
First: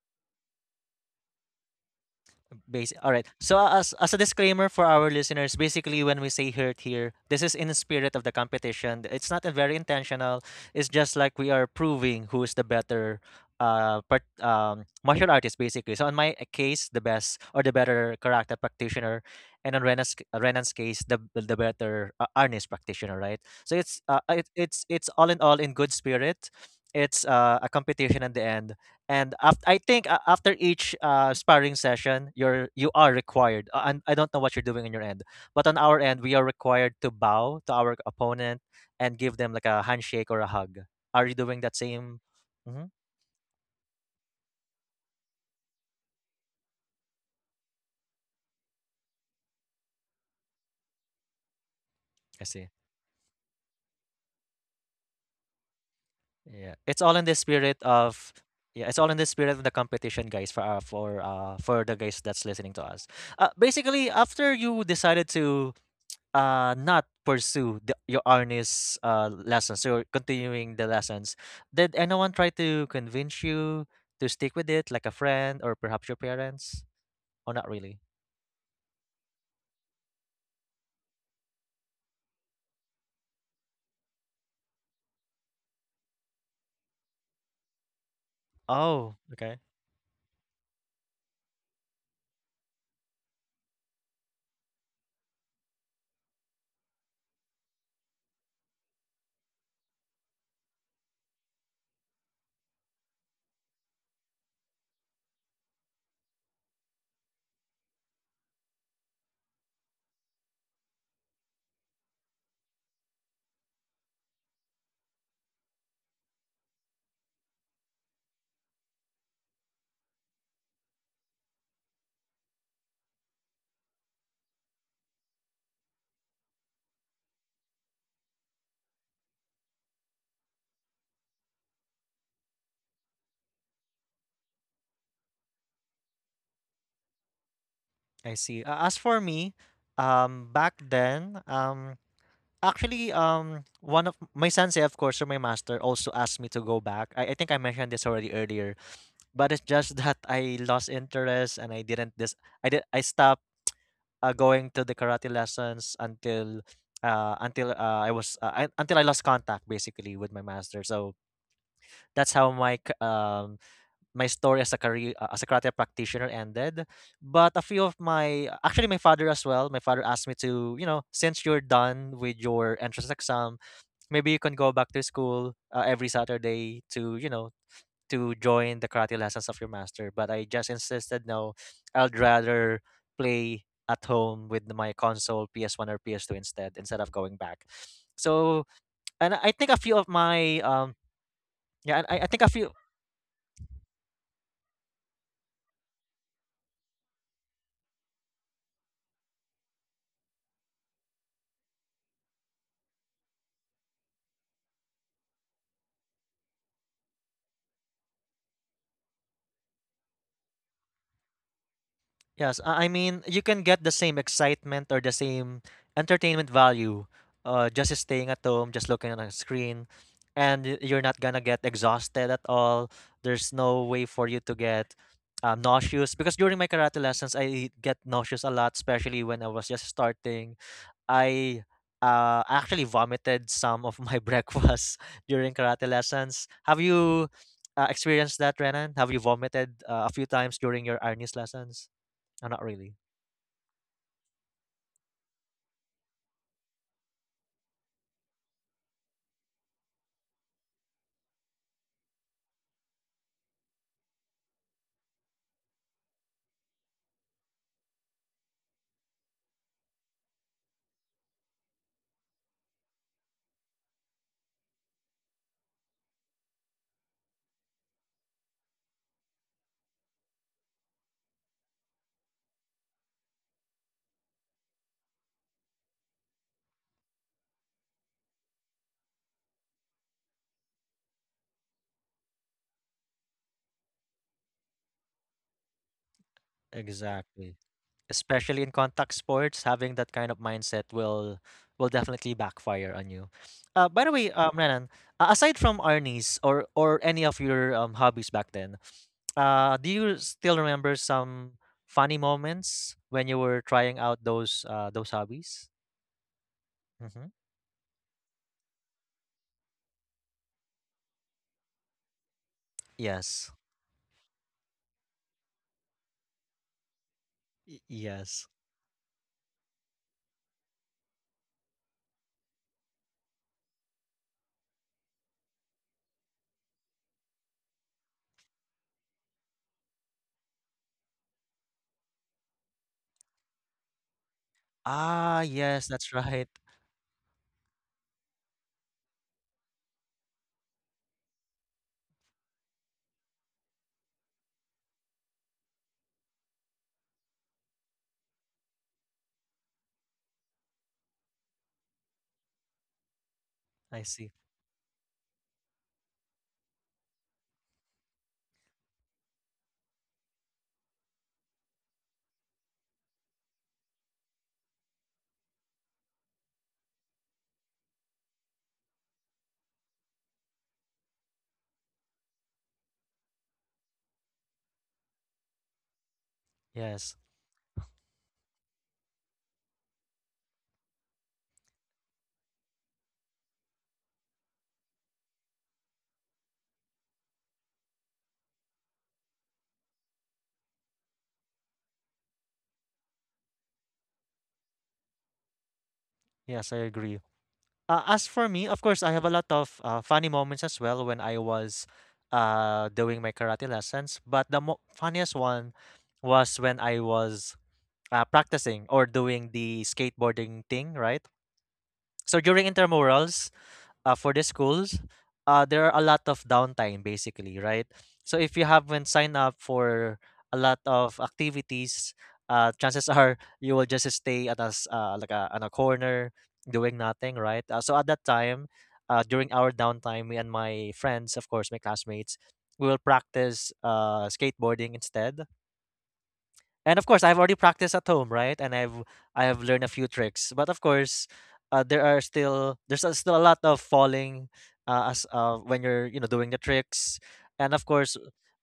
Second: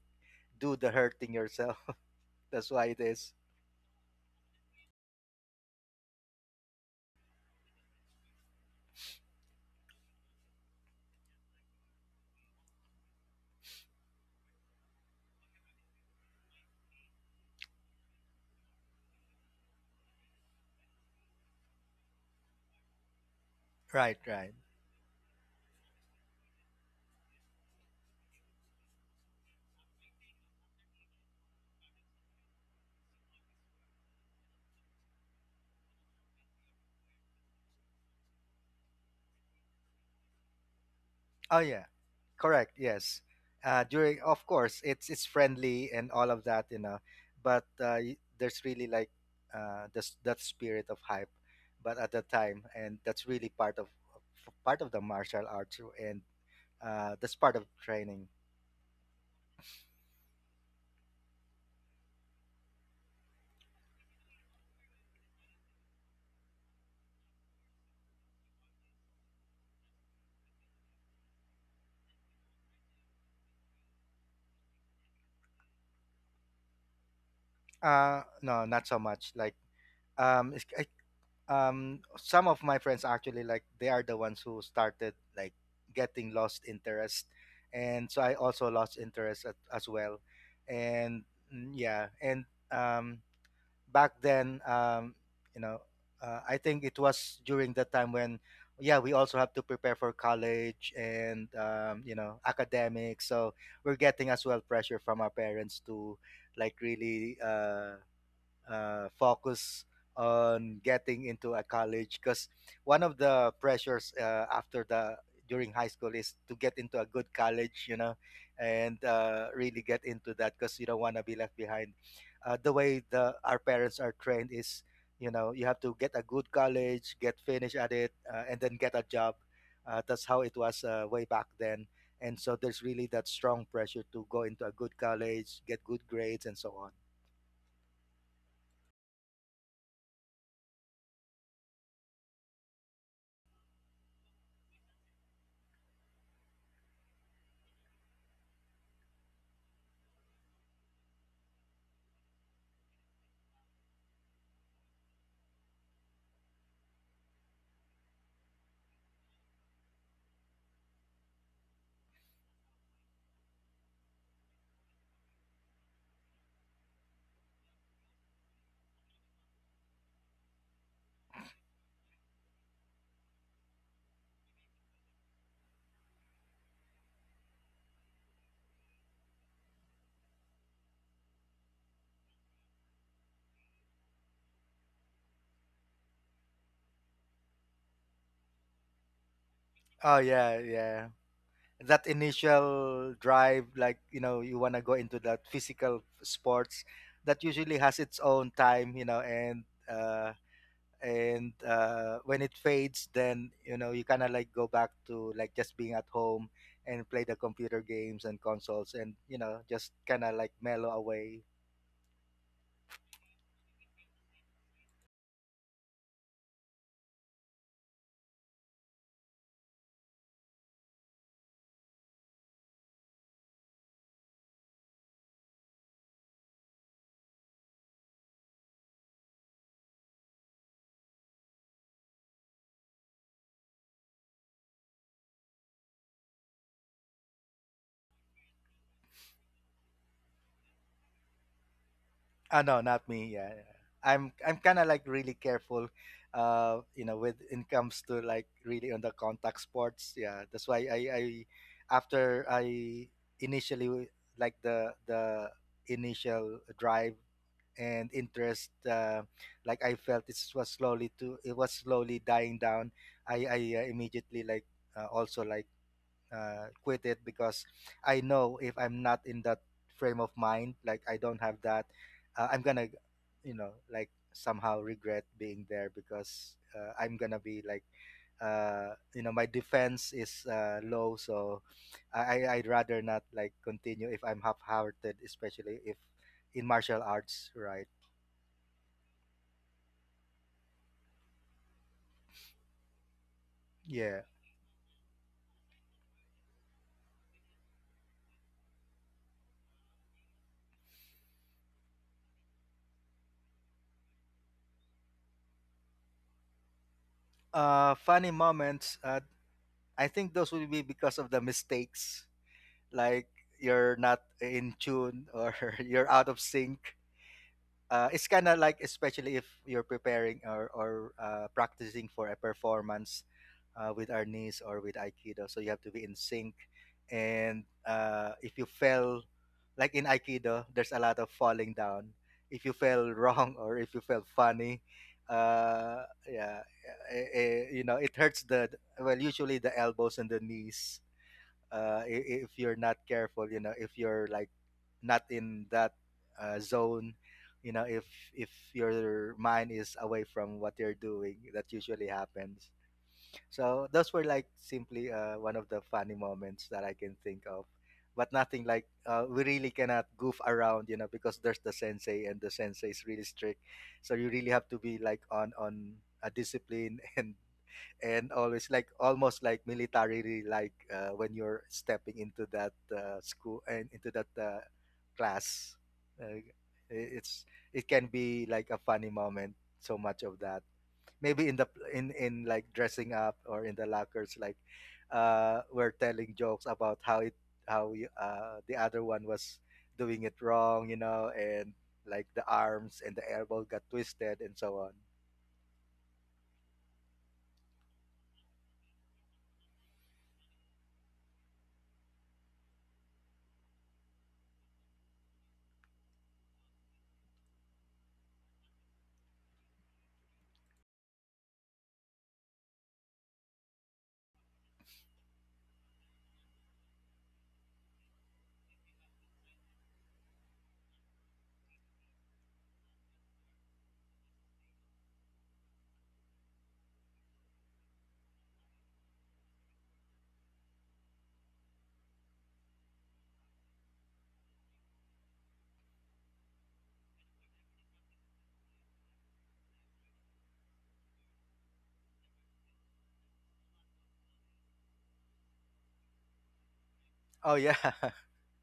Speaker 2: do the hurting yourself. That's why it
Speaker 1: All right.
Speaker 2: is.
Speaker 1: So as a disclaimer for our listeners, basically when we say hurt here, this is in the spirit of the competition. It's not a very intentional. It's just like we are proving who is the better part, um, martial artist basically. So on my case, the best or the better karate practitioner, and on Renan's case, the better arnis practitioner, right? So it's
Speaker 2: Right, right.
Speaker 1: it's all in good spirit. It's a competition at the end, and after I think after each sparring session, you're you are required. And I don't know what you're doing on your end, but on our end, we are required to bow to our opponent and give them like a handshake or a hug. Are you
Speaker 2: Oh
Speaker 1: doing that
Speaker 2: yeah,
Speaker 1: same?
Speaker 2: correct.
Speaker 1: Hmm.
Speaker 2: Yes. During, of course, it's friendly and all of that, but there's really like this, that spirit of hype, but at the
Speaker 1: I
Speaker 2: time,
Speaker 1: see.
Speaker 2: and that's really part part of the martial arts, and
Speaker 1: Yeah, it's all in
Speaker 2: that's
Speaker 1: the
Speaker 2: part of
Speaker 1: spirit
Speaker 2: training.
Speaker 1: of the competition, guys. For for the guys that's listening to us, basically after you decided to not pursue the your honest, lessons, so continuing the lessons. Did anyone try to convince you to stick with it, like a friend or perhaps your parents? Or not really?
Speaker 2: No, not so much. Like, it's, some of my friends actually like they are the ones who started like getting lost interest, and so I also lost
Speaker 1: Oh,
Speaker 2: interest at,
Speaker 1: okay.
Speaker 2: as well, and yeah, and um, back then, you know, I think it was during that time when, yeah, we also have to prepare for college and you know, academics. So we're getting as well pressure from our parents to like really focus on getting into a college, because one of the pressures after the during high school is to get into a good college, you know, and really get into that because you don't want to be left behind. The way the our parents are trained is, you know, you have to get a good college, get finished at it, and then get a job. That's how it was way back then, and so there's really that strong pressure to go into a good college, get good grades, and so on.
Speaker 1: I see. As for me, back then, one of my sensei, of course, or my master, also asked me to go back. I think I mentioned this already earlier, but it's just that I lost interest and I didn't this. I did. I stopped going to the karate lessons until I was until I lost contact basically with my master. So that's how my my story as a career as a karate practitioner ended. But a few of my, actually my father as well. My father asked me to, you know, since you're done with your entrance exam, maybe you can go back to school every Saturday to, you know, to join the karate lessons of your master, but I just insisted no, I'd rather play at home with my console PS1 or PS2 instead of going back. So and I think a few of
Speaker 2: Oh,
Speaker 1: my
Speaker 2: yeah, yeah,
Speaker 1: yeah, and
Speaker 2: that
Speaker 1: I think a few.
Speaker 2: initial drive, like, you know, you want to go into that physical sports, that usually has its own time, you know, and when it fades, then, you know, you kind of like go back to like just being at home and play the computer games and consoles, and, you know, just kind of like mellow away.
Speaker 1: Yes, I mean, you can get the same excitement or the same entertainment value just staying at home, just looking at a screen, and you're not gonna get exhausted at all. There's no way for you to get nauseous because during my karate lessons, I get nauseous a lot, especially when I was just starting. I Actually vomited some of my breakfast during karate lessons. Have you experienced that, Renan? Have you vomited a few times during your Arnis lessons? No, not
Speaker 2: Oh no,
Speaker 1: really.
Speaker 2: not me. Yeah, yeah. I'm kind of like really careful, you know, with when it comes to like really on the contact sports. Yeah, that's why I after I initially like the initial drive and interest, like I felt it was slowly to it was slowly dying down. I immediately like also like quit it because I know if I'm not in that frame of mind, like I don't have that, I'm gonna, you know, like somehow regret being there because I'm gonna be like, you know, my defense is low, so I would rather not like continue if I'm half-hearted, especially if in martial arts,
Speaker 1: Exactly.
Speaker 2: right?
Speaker 1: Especially in contact sports, having that kind of mindset will definitely backfire on you. By the
Speaker 2: Yeah.
Speaker 1: way, Renan, aside from Arnie's or any of your hobbies back then, do you still remember some funny moments when you were trying out those hobbies? Mm-hmm.
Speaker 2: Funny moments. I think those will be because of the mistakes, like
Speaker 1: Yes.
Speaker 2: you're not in tune or you're out of sync. It's
Speaker 1: Yes.
Speaker 2: kind of like, especially if you're preparing or practicing for a performance with Arnis or with Aikido. So you have to be in sync. And if you fell, like in Aikido, there's a lot of falling down. If you fell wrong or if you fell funny,
Speaker 1: Ah, yes,
Speaker 2: uh,
Speaker 1: that's right.
Speaker 2: yeah, you know, it hurts the, well, usually the elbows and the knees if you're not careful, you know, if you're like not in that zone, you know, if your mind is away from what you're doing, that usually happens. So
Speaker 1: I
Speaker 2: those were
Speaker 1: see.
Speaker 2: like simply one of the funny moments that I can think of, but nothing like. We really cannot goof around, you know, because there's the sensei and the sensei is really strict, so you really have to be like on a discipline and always like almost like militarily, like when you're stepping into that school and into that class uh,
Speaker 1: Yes.
Speaker 2: it's it can be like a funny moment, so much of that, maybe in the in like dressing up or in the lockers, like we're telling jokes about how you, the other one was doing it wrong, you know, and like the arms and the elbow got twisted, and so on.
Speaker 1: Yes, I agree. As for me, of course, I have a lot of funny moments as well when I was doing my karate lessons. But the funniest one was when I was practicing or doing the skateboarding thing, right? So during intramurals, for the schools, there are a lot of downtime basically, right? So if you haven't signed up for a lot of activities, chances are you will just stay at us like on a corner doing nothing, right? So at that time, during our downtime, me and my friends, of course, my classmates, we will practice skateboarding instead. And of course, I've already practiced at home, right? And I've I have learned a few tricks. But of course, there are still there's a- still a lot of falling as when you're doing the tricks.
Speaker 2: Oh
Speaker 1: And
Speaker 2: yeah.
Speaker 1: of course,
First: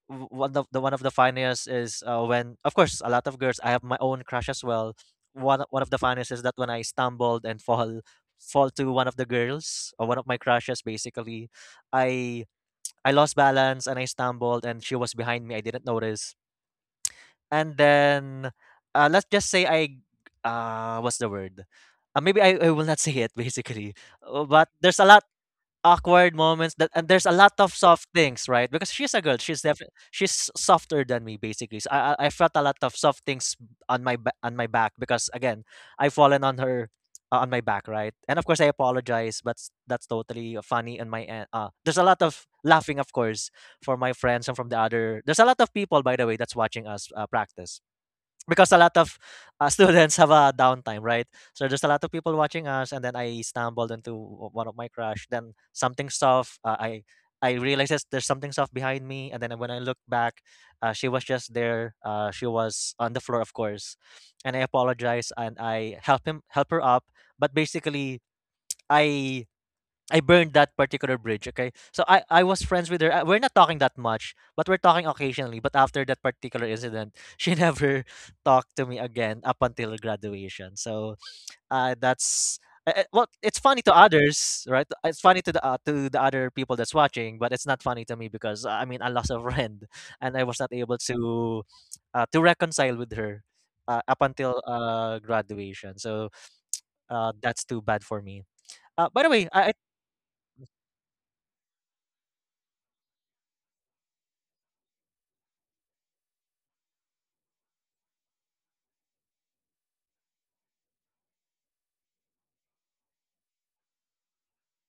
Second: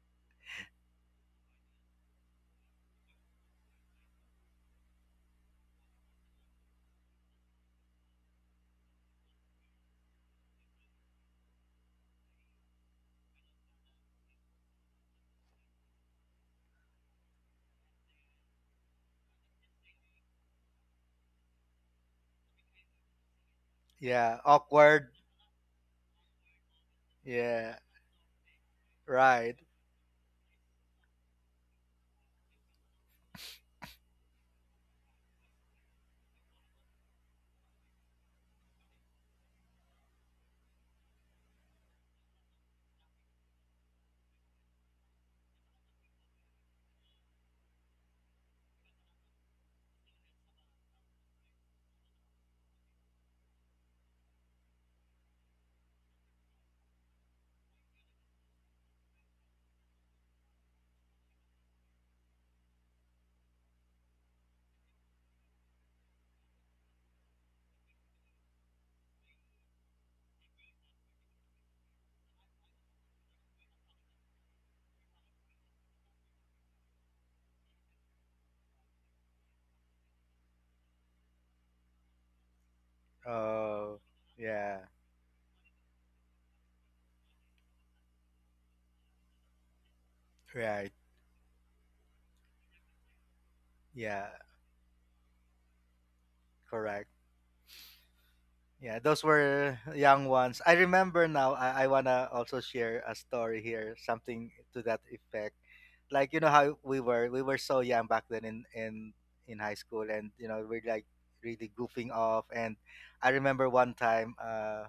Speaker 1: one of the funniest is when of course a lot of girls. I have my own crush as well. One of the funniest is that when I stumbled and fall to one of the girls or one of my crushes basically, I I lost balance and I stumbled and she was behind me. I didn't notice, and then, let's just say what's the word? Maybe I will not say it basically.
Speaker 2: Yeah,
Speaker 1: But there's a
Speaker 2: awkward.
Speaker 1: lot awkward moments that, and there's a lot of
Speaker 2: Yeah,
Speaker 1: soft things, right? Because she's a girl,
Speaker 2: right.
Speaker 1: she's definitely she's softer than me, basically. So I felt a lot of soft things on on my back, because again I've fallen on her, on my back, right? And of course I apologize, that's totally funny on my end. There's a lot of laughing, of course, for my friends, and from the other, there's a lot of people, by the way, that's watching us practice, because a lot of students have a downtime, right? So there's a lot of people watching us, and then I stumbled into one of my crush. Then something soft. I realized there's something soft behind me, and then when I look back, she was just there. She was on the floor, of course, and I apologize and I help her up. But basically, I I burned that particular bridge, okay? So I was friends with her. We're not talking that much, but we're talking occasionally. But after that particular incident, she never talked to me again up until graduation. So uh, that's it's funny to
Speaker 2: Oh,
Speaker 1: others, right?
Speaker 2: yeah,
Speaker 1: It's funny to the other people that's watching, but it's not funny to me, because I mean I lost a friend, and I was not
Speaker 2: right.
Speaker 1: able to reconcile with her up
Speaker 2: Yeah,
Speaker 1: until graduation. So
Speaker 2: correct.
Speaker 1: that's too bad for me.
Speaker 2: Yeah,
Speaker 1: By
Speaker 2: those
Speaker 1: the way,
Speaker 2: were young ones. I remember now. I wanna also share a story here, something to that effect. Like, you know how we were so young back then in high school, and you know we're like really goofing off. And I remember one time, uh,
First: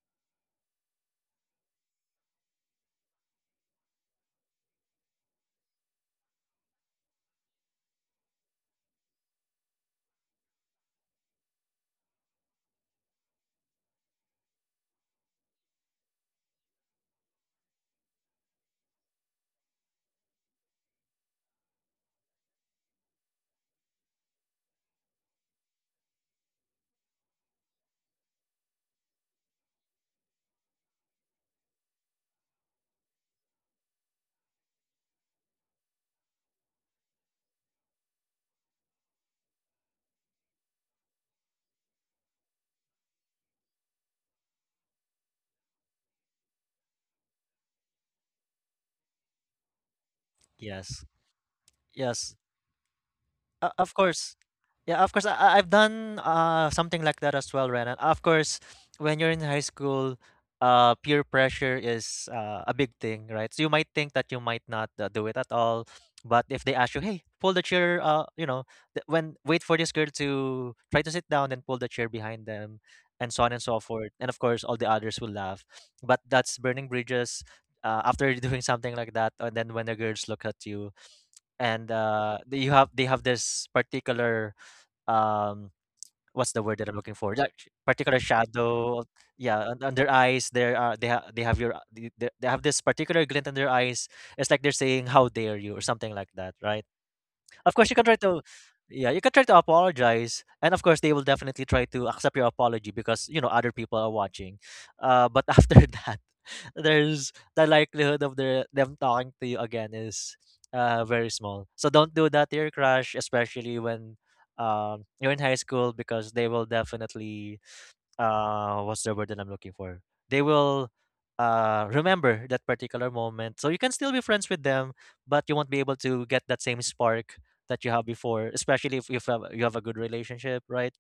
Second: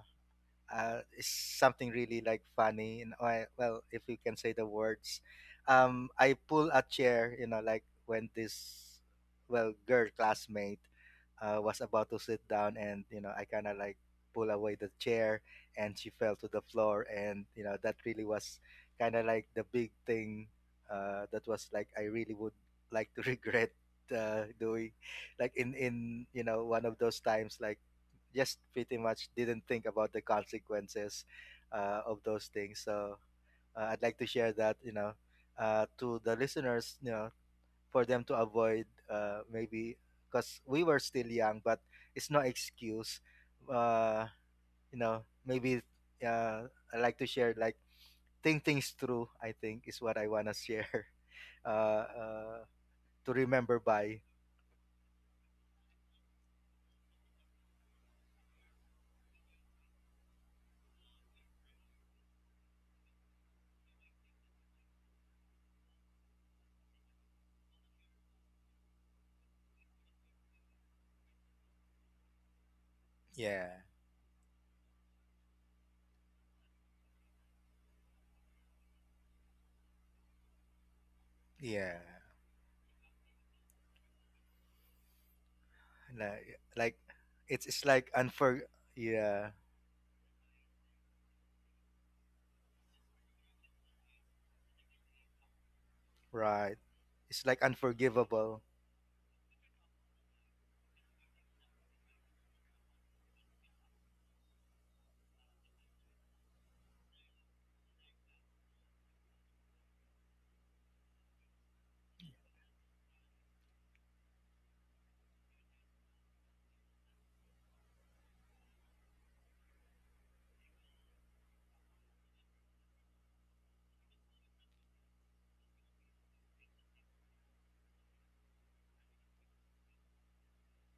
Speaker 2: uh, is something really like funny. And I, well, if you can say the words, I pull a chair. You know, like when this well girl classmate was about to sit down, and you know, I kind of like pull away the chair, and she fell to the floor, and you know, that really was kind of like the big thing. That was like I really would like to regret doing, like in you know one of those times like just pretty much didn't think about the consequences of those things. So I'd like to share that, you know, to the listeners, you know, for them to avoid maybe because we were still young, but it's no excuse. Uh, you know, maybe uh, I like to share like think things through. I think is what I wanna share.
Speaker 1: yes.
Speaker 2: Uh,
Speaker 1: Yes,
Speaker 2: uh, to remember
Speaker 1: of
Speaker 2: by.
Speaker 1: course. Yeah, of course. I've done something like that as well, Renan. Of course, when you're in high school, peer pressure is a big thing, right? So you might think that you might not do it at all, but if they ask you, "Hey, pull the chair," you know, th- when wait for this girl to try to sit down and pull the chair behind them, and so on and
Speaker 2: Yeah,
Speaker 1: so forth. And of course, all the others will laugh, but that's burning bridges. After doing something like that, and then when the girls look at you, and
Speaker 2: yeah.
Speaker 1: they have this particular um what's
Speaker 2: Like,
Speaker 1: the word that I'm
Speaker 2: like
Speaker 1: looking for, that
Speaker 2: it's like
Speaker 1: particular
Speaker 2: unfor.
Speaker 1: shadow,
Speaker 2: Yeah,
Speaker 1: yeah, on their eyes, there are they have your they have this particular glint in their eyes. It's like they're saying how dare you or something like that,
Speaker 2: right.
Speaker 1: right?
Speaker 2: It's like
Speaker 1: Of course you can try to,
Speaker 2: unforgivable.
Speaker 1: yeah, you can try to apologize, and of course they will definitely try to accept your apology because you know other people are watching. But after that, there's the likelihood of their them talking to you again is very small. So don't do that to your crush, especially when you're in high school, because they will definitely what's the word that I'm looking for? They will remember that particular moment. So you can still be friends with them, but you won't be able to get that same spark that you have before, especially if you have a good relationship, right?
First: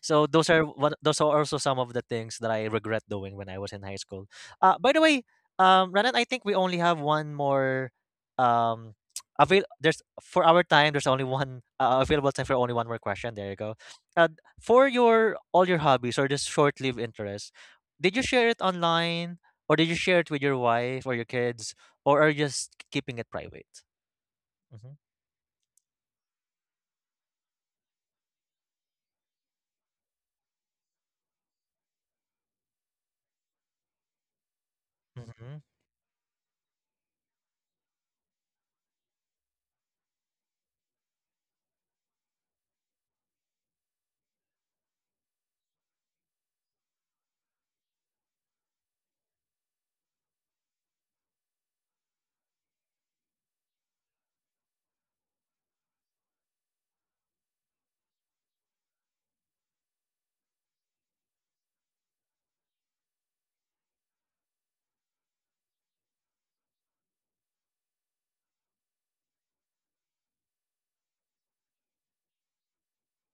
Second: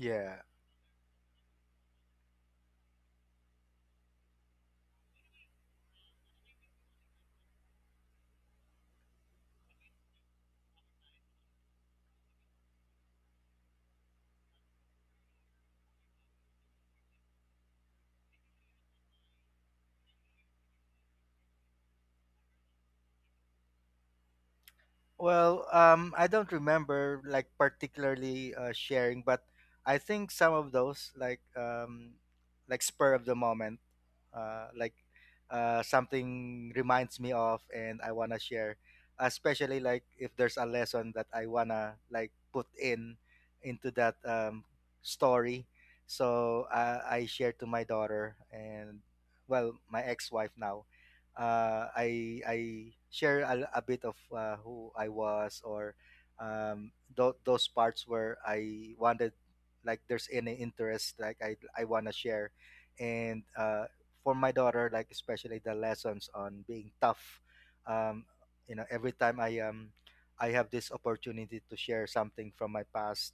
Speaker 1: So those are also some of the things that I regret doing when I was in high school. By the way, Ranan, I think we only have one more um avail. There's for our time. There's only one available time for only one more question. There you go. Uh, for your all your hobbies or just short-lived interests, did you share it online, or did you share it with your wife or your kids, or are you just keeping it private? Mm-hmm.
Speaker 2: Well, I don't remember like particularly sharing, but I think some of those like spur of the moment, uh, like
Speaker 1: Mm-hmm.
Speaker 2: something reminds me of, and I wanna share. Especially like if there's a lesson that I wanna like put in into that story, so I share to my daughter, and well, my ex-wife now, I share a bit of who I was, or those parts where I wanted, like there's any interest like I want to share, and for my daughter, like especially the lessons on being tough, um, you know, every time I have this opportunity to share something from my past,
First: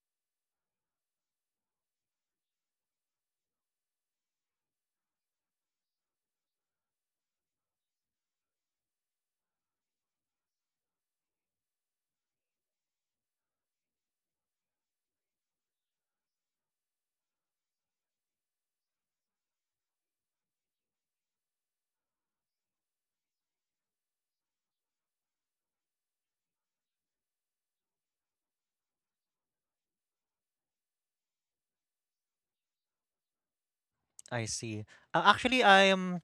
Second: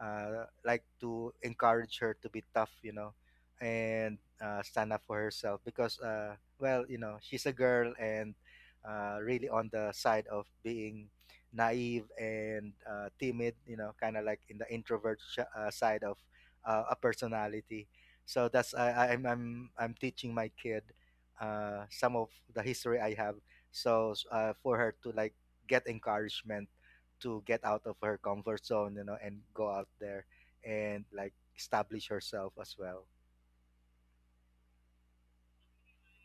Speaker 2: like to encourage her to be tough, you know, and stand up for herself, because. Well, you know, she's a girl, and really on the side of being naive and timid, you know, kind of like in the introvert side of a personality. So that's I'm teaching my kid some of the history I have. So for her to like get encouragement to get out of her comfort zone, you know, and go out there and like establish herself as well.
Speaker 1: I see. Actually, I am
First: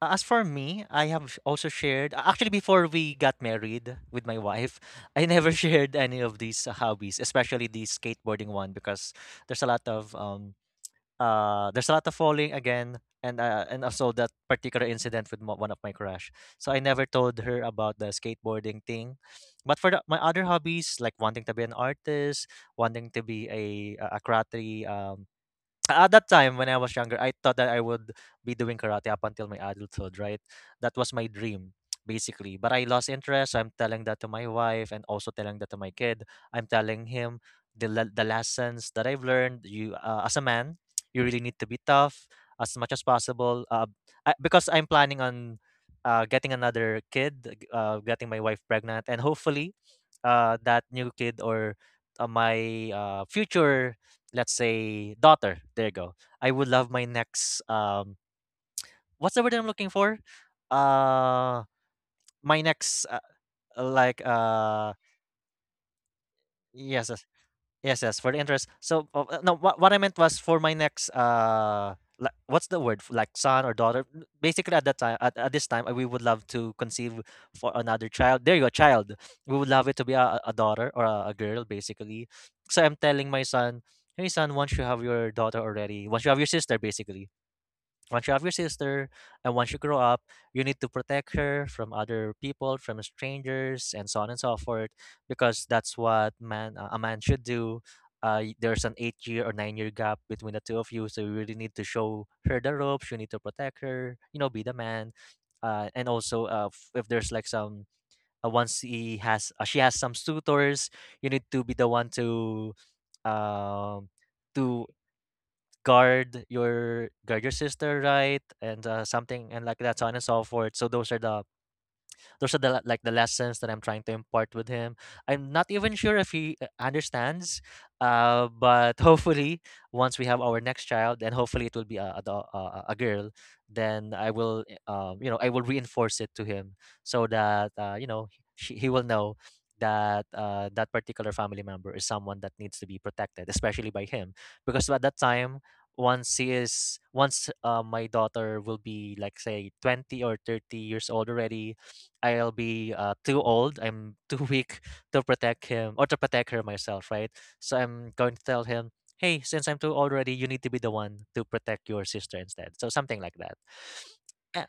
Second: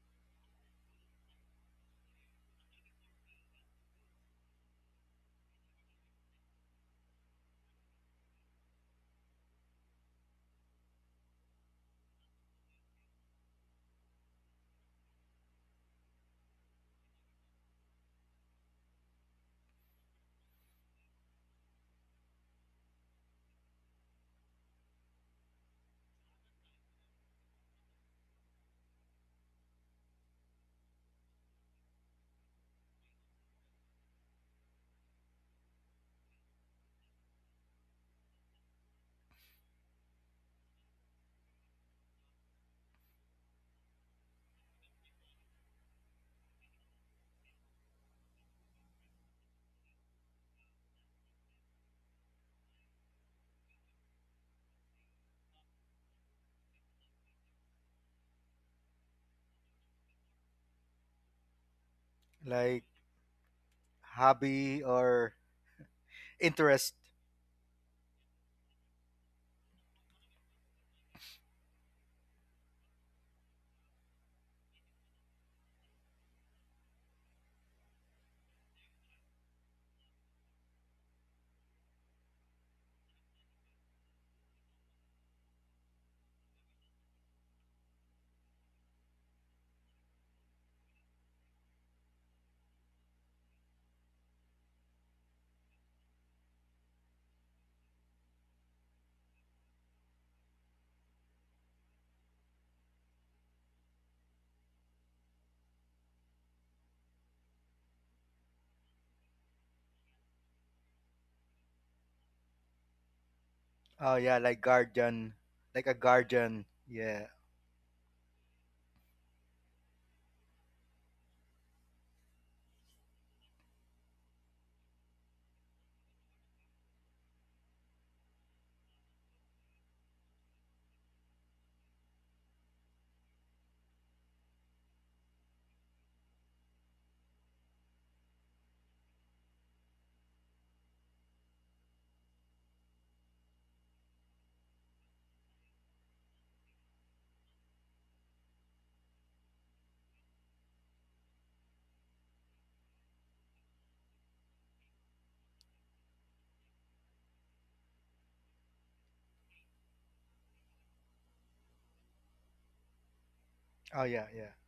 Speaker 1: As for me, I have also shared, actually, before we got married with my wife, I never shared any of these hobbies, especially the skateboarding one, because there's a lot of there's a lot of falling again, and also that particular incident with one of my crush. So I never told her about the skateboarding thing. But for my other hobbies, like wanting to be an artist, wanting to be a karate at that time when I was younger, I thought that I would be doing karate up until my adulthood, right? That was my dream, basically. But I lost interest. So I'm telling that to my wife and also telling that to my kid. I'm telling him the lessons that I've learned. You as a man, you really need to be tough as much as possible. Because I'm planning on getting another kid, getting my wife pregnant, and hopefully, that new kid or my future, let's say daughter, there you go. I would love my next what's the word I'm looking for, uh my
Speaker 2: Like,
Speaker 1: next like
Speaker 2: hobby or interest.
Speaker 1: yes, yes, yes, yes. For the interest, so no, what I meant was for my next like, what's the word, like son or daughter. Basically at that time, at this time, we would love to conceive for another child, there you go, child. We would love it to be a daughter or a girl basically. So I'm telling my son, hey son, once you have your daughter already, once you have your sister basically, once you have your sister, and once you grow up, you need to protect her from other people, from strangers, and so on and so forth, because that's what man a man should do. There's an 8 year or 9 year gap between the two of you, so you really need to show her the ropes. You need to protect her. You know, be the man. And also, if there's like some once he has she has some suitors, you need to be the one um
Speaker 2: Oh yeah, like
Speaker 1: to
Speaker 2: guardian, like a guardian. Yeah.
Speaker 1: guard your sister, right? And something and like that, so on and so forth. So those are the, like the lessons that I'm trying to impart with him. I'm not even sure if he understands, but hopefully once we have our next child, and hopefully it will be a girl, then I will you know I will reinforce it to him, so that you know he will know that that particular family member is someone that needs to be protected, especially by him, because at that time, once he is once my daughter will be like, say, 20 or 30 years old already, I'll be too old. I'm too weak to protect him or to protect her myself, right? So I'm going to tell him, hey, since I'm too old already, you need to be the one to protect your sister instead. So something like that.
Speaker 2: Oh yeah, yeah.
Speaker 1: Uh,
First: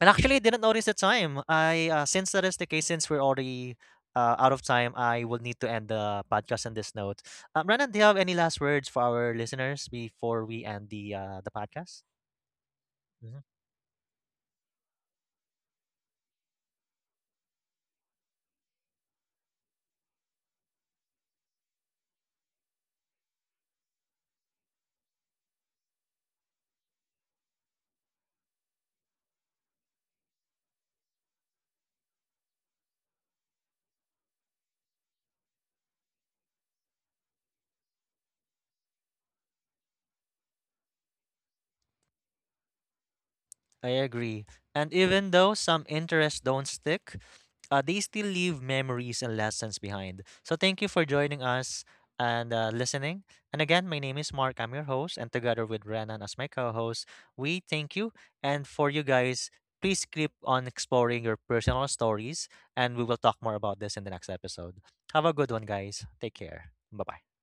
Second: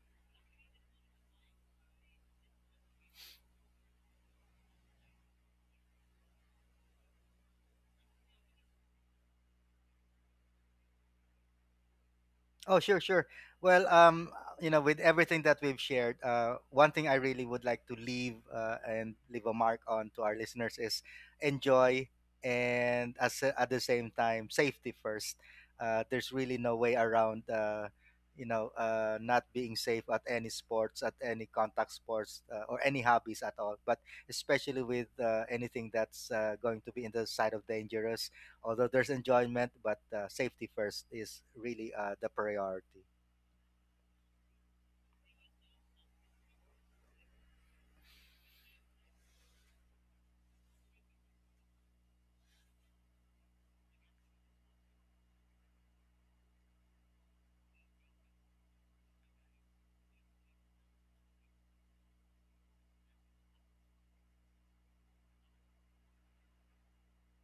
Speaker 1: And actually, I didn't notice the time. I Since that is the case, since we're already out of time, I will need to end the podcast on this note. Renan, do you have any last words for our listeners before we end the podcast?
Speaker 2: Oh, sure, sure.
Speaker 1: Mhm.
Speaker 2: Well, you know, with everything that we've shared, one thing I really would like to leave and leave a mark on to our listeners is enjoy and, as, at the same time, safety first. There's really no way around, you know, not being safe at any sports, at any contact sports, or any hobbies at all. But especially with anything that's going to be in the side of dangerous, although there's enjoyment, but safety first is really the priority.
Speaker 1: I agree. And even though some interests don't stick, they still leave memories and lessons behind. So thank you for joining us and listening. And again, my name is Mark. I'm your host, and together with Renan as my co-host, we thank you. And for you guys, please keep on exploring your personal stories, and we will talk more about this in the next episode. Have a good one, guys. Take care. Bye bye.